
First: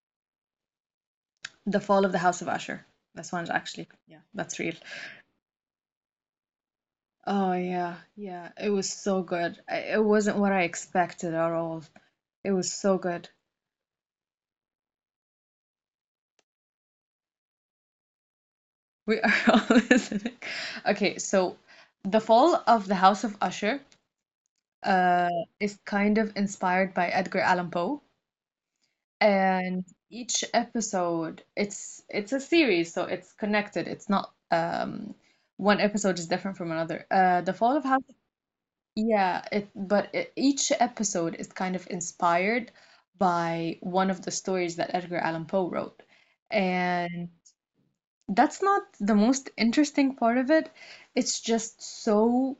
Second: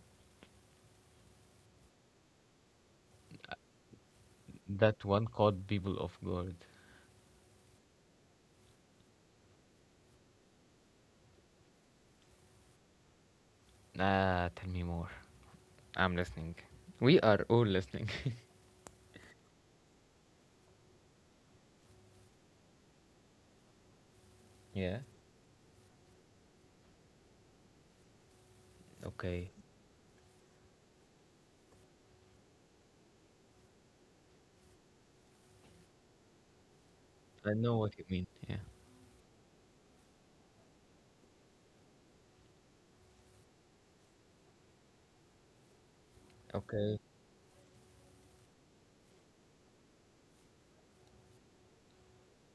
Speaker 2: The Fall of the House of Usher. This one's actually, yeah, that's real.
Speaker 1: that one called people of God.
Speaker 2: Oh, yeah, yeah. It was so good. It wasn't what I expected at all. It was so good.
Speaker 1: Ah, tell me more. I'm listening. We are all listening.
Speaker 2: We are all listening. Okay, so The Fall of the House of Usher
Speaker 1: Yeah.
Speaker 2: uh, is kind of inspired by Edgar Allan Poe,
Speaker 1: Okay.
Speaker 2: and each episode it's a series, so it's connected. It's not one episode is different from another.
Speaker 1: I
Speaker 2: The
Speaker 1: know
Speaker 2: Fall of
Speaker 1: what
Speaker 2: House.
Speaker 1: you mean. Yeah.
Speaker 2: Yeah, it but e- each episode is kind of inspired by one of the stories that Edgar Allan Poe wrote.
Speaker 1: Okay.
Speaker 2: And that's not the most interesting part of it. It's just so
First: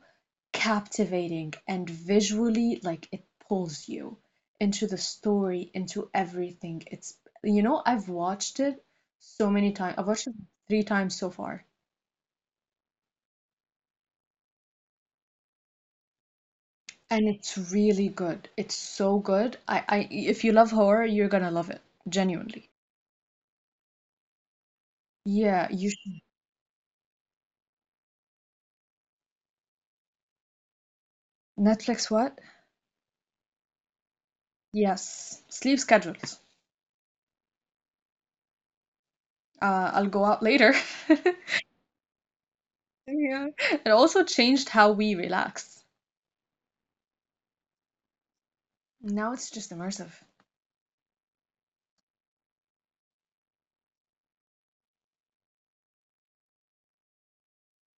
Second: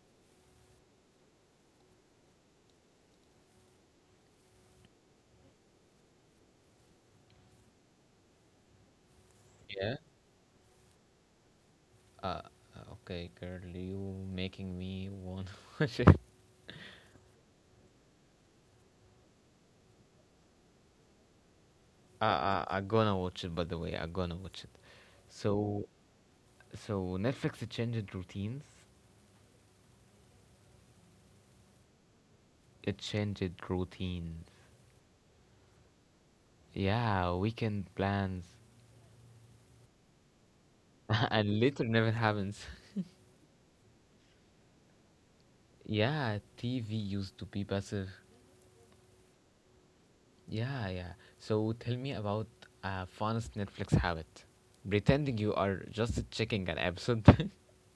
Speaker 2: captivating and visually like it pulls you into the story, into everything. It's, you know, I've watched it so many times.
Speaker 1: Yeah.
Speaker 2: I've watched it 3 times so far.
Speaker 1: Uh. uh, Okay, girl, you making me want to watch it.
Speaker 2: And it's really good. It's so good. If you love horror, you're gonna love it.
Speaker 1: I,
Speaker 2: Genuinely.
Speaker 1: I gonna watch it, by the way. I gonna watch it.
Speaker 2: Yeah,
Speaker 1: So,
Speaker 2: you should.
Speaker 1: so, Netflix changed routines.
Speaker 2: Netflix what?
Speaker 1: It changed routines.
Speaker 2: Yes. Sleep schedules.
Speaker 1: Yeah, weekend plans.
Speaker 2: I'll go out later.
Speaker 1: And later never happens.
Speaker 2: Yeah. It also changed how we relax.
Speaker 1: Yeah, TV used to be passive.
Speaker 2: Now it's just immersive.
Speaker 1: Yeah, yeah. So tell me about a funnest Netflix habit. Pretending you are just checking an episode.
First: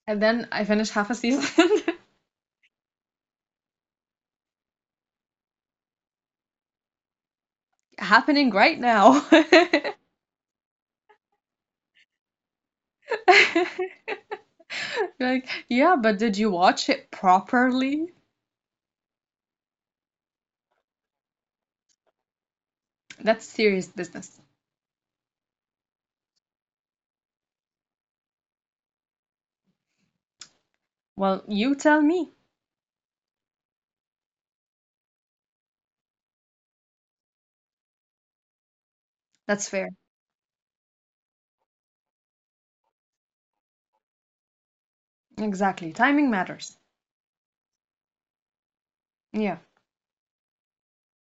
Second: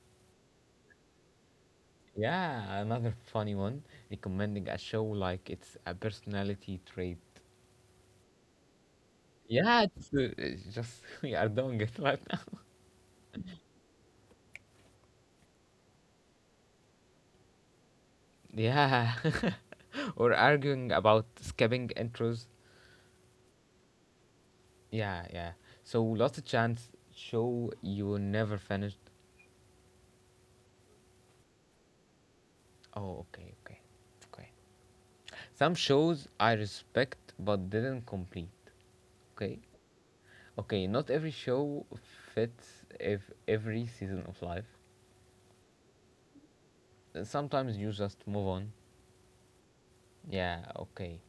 Speaker 2: And then I finished half a season.
Speaker 1: Yeah, another funny one. Recommending a show like it's a personality trait.
Speaker 2: Happening right now.
Speaker 1: Yeah, it's just we are doing it right now.
Speaker 2: Like, yeah, but did you watch it properly?
Speaker 1: Yeah. Or arguing about skipping intros.
Speaker 2: That's serious business.
Speaker 1: Yeah, yeah. So lost a chance show you never finished.
Speaker 2: Well, you tell me.
Speaker 1: Oh, okay, okay, okay. Some shows I respect but didn't complete. Okay.
Speaker 2: That's fair.
Speaker 1: Okay, not every show fits ev- every season of life.
Speaker 2: Exactly. Timing matters.
Speaker 1: Sometimes you just move on.
Speaker 2: Yeah.
Speaker 1: Yeah, okay.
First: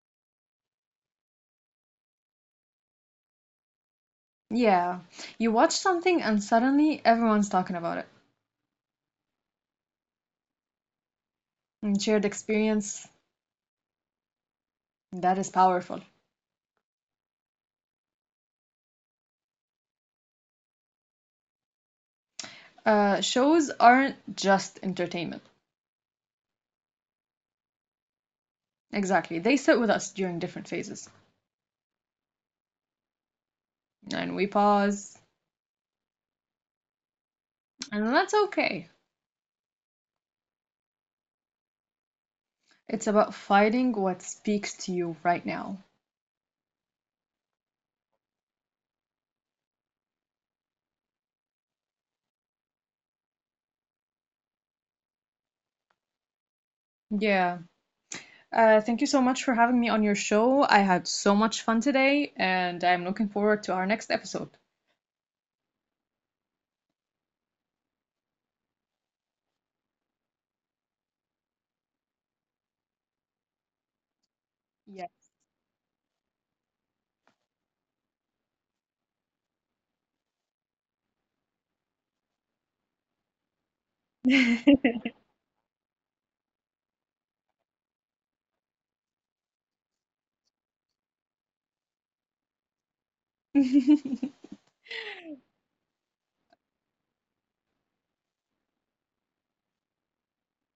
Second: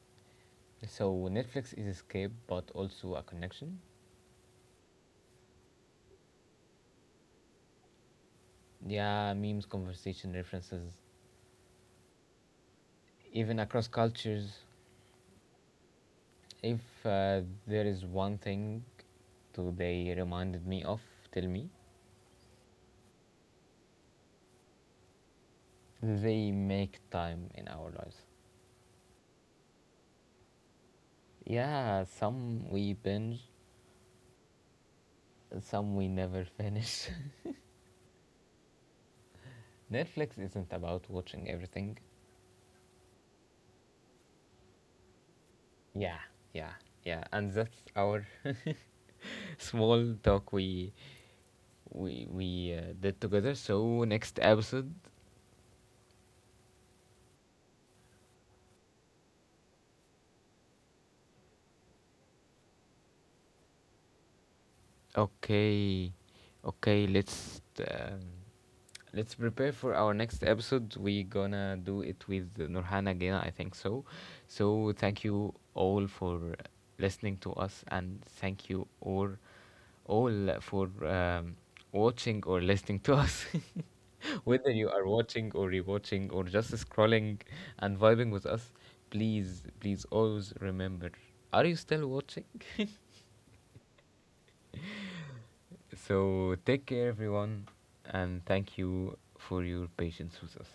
Speaker 1: So Netflix is escape but also a connection.
Speaker 2: Yeah. You watch something and suddenly everyone's talking about it.
Speaker 1: Yeah, memes, conversation, references,
Speaker 2: And shared experience,
Speaker 1: even across cultures.
Speaker 2: that is powerful.
Speaker 1: If uh, there is one thing today reminded me of, tell me,
Speaker 2: Shows aren't just entertainment.
Speaker 1: they make time in our lives.
Speaker 2: Exactly. They sit with us during different phases.
Speaker 1: Yeah, some we binge,
Speaker 2: And we pause.
Speaker 1: some we never finish.
Speaker 2: And that's okay.
Speaker 1: Netflix isn't about watching everything.
Speaker 2: It's about finding what speaks to you right now.
Speaker 1: Yeah, yeah, yeah. And that's our small talk we did together. So next episode,
Speaker 2: Yeah. Thank you so much for having me on your show. I had so much fun today, and I'm looking forward to our next episode.
Speaker 1: okay, okay. Um, Let's prepare for our next episode. We're gonna do it with Nurhan again, I think so. So,
Speaker 2: Yeah.
Speaker 1: thank you all for listening to us, and thank you all for watching or listening to us. Whether you are watching or rewatching or just scrolling and vibing with us, please, please always remember, are you still watching? So, take care, everyone, and thank you for your patience with us.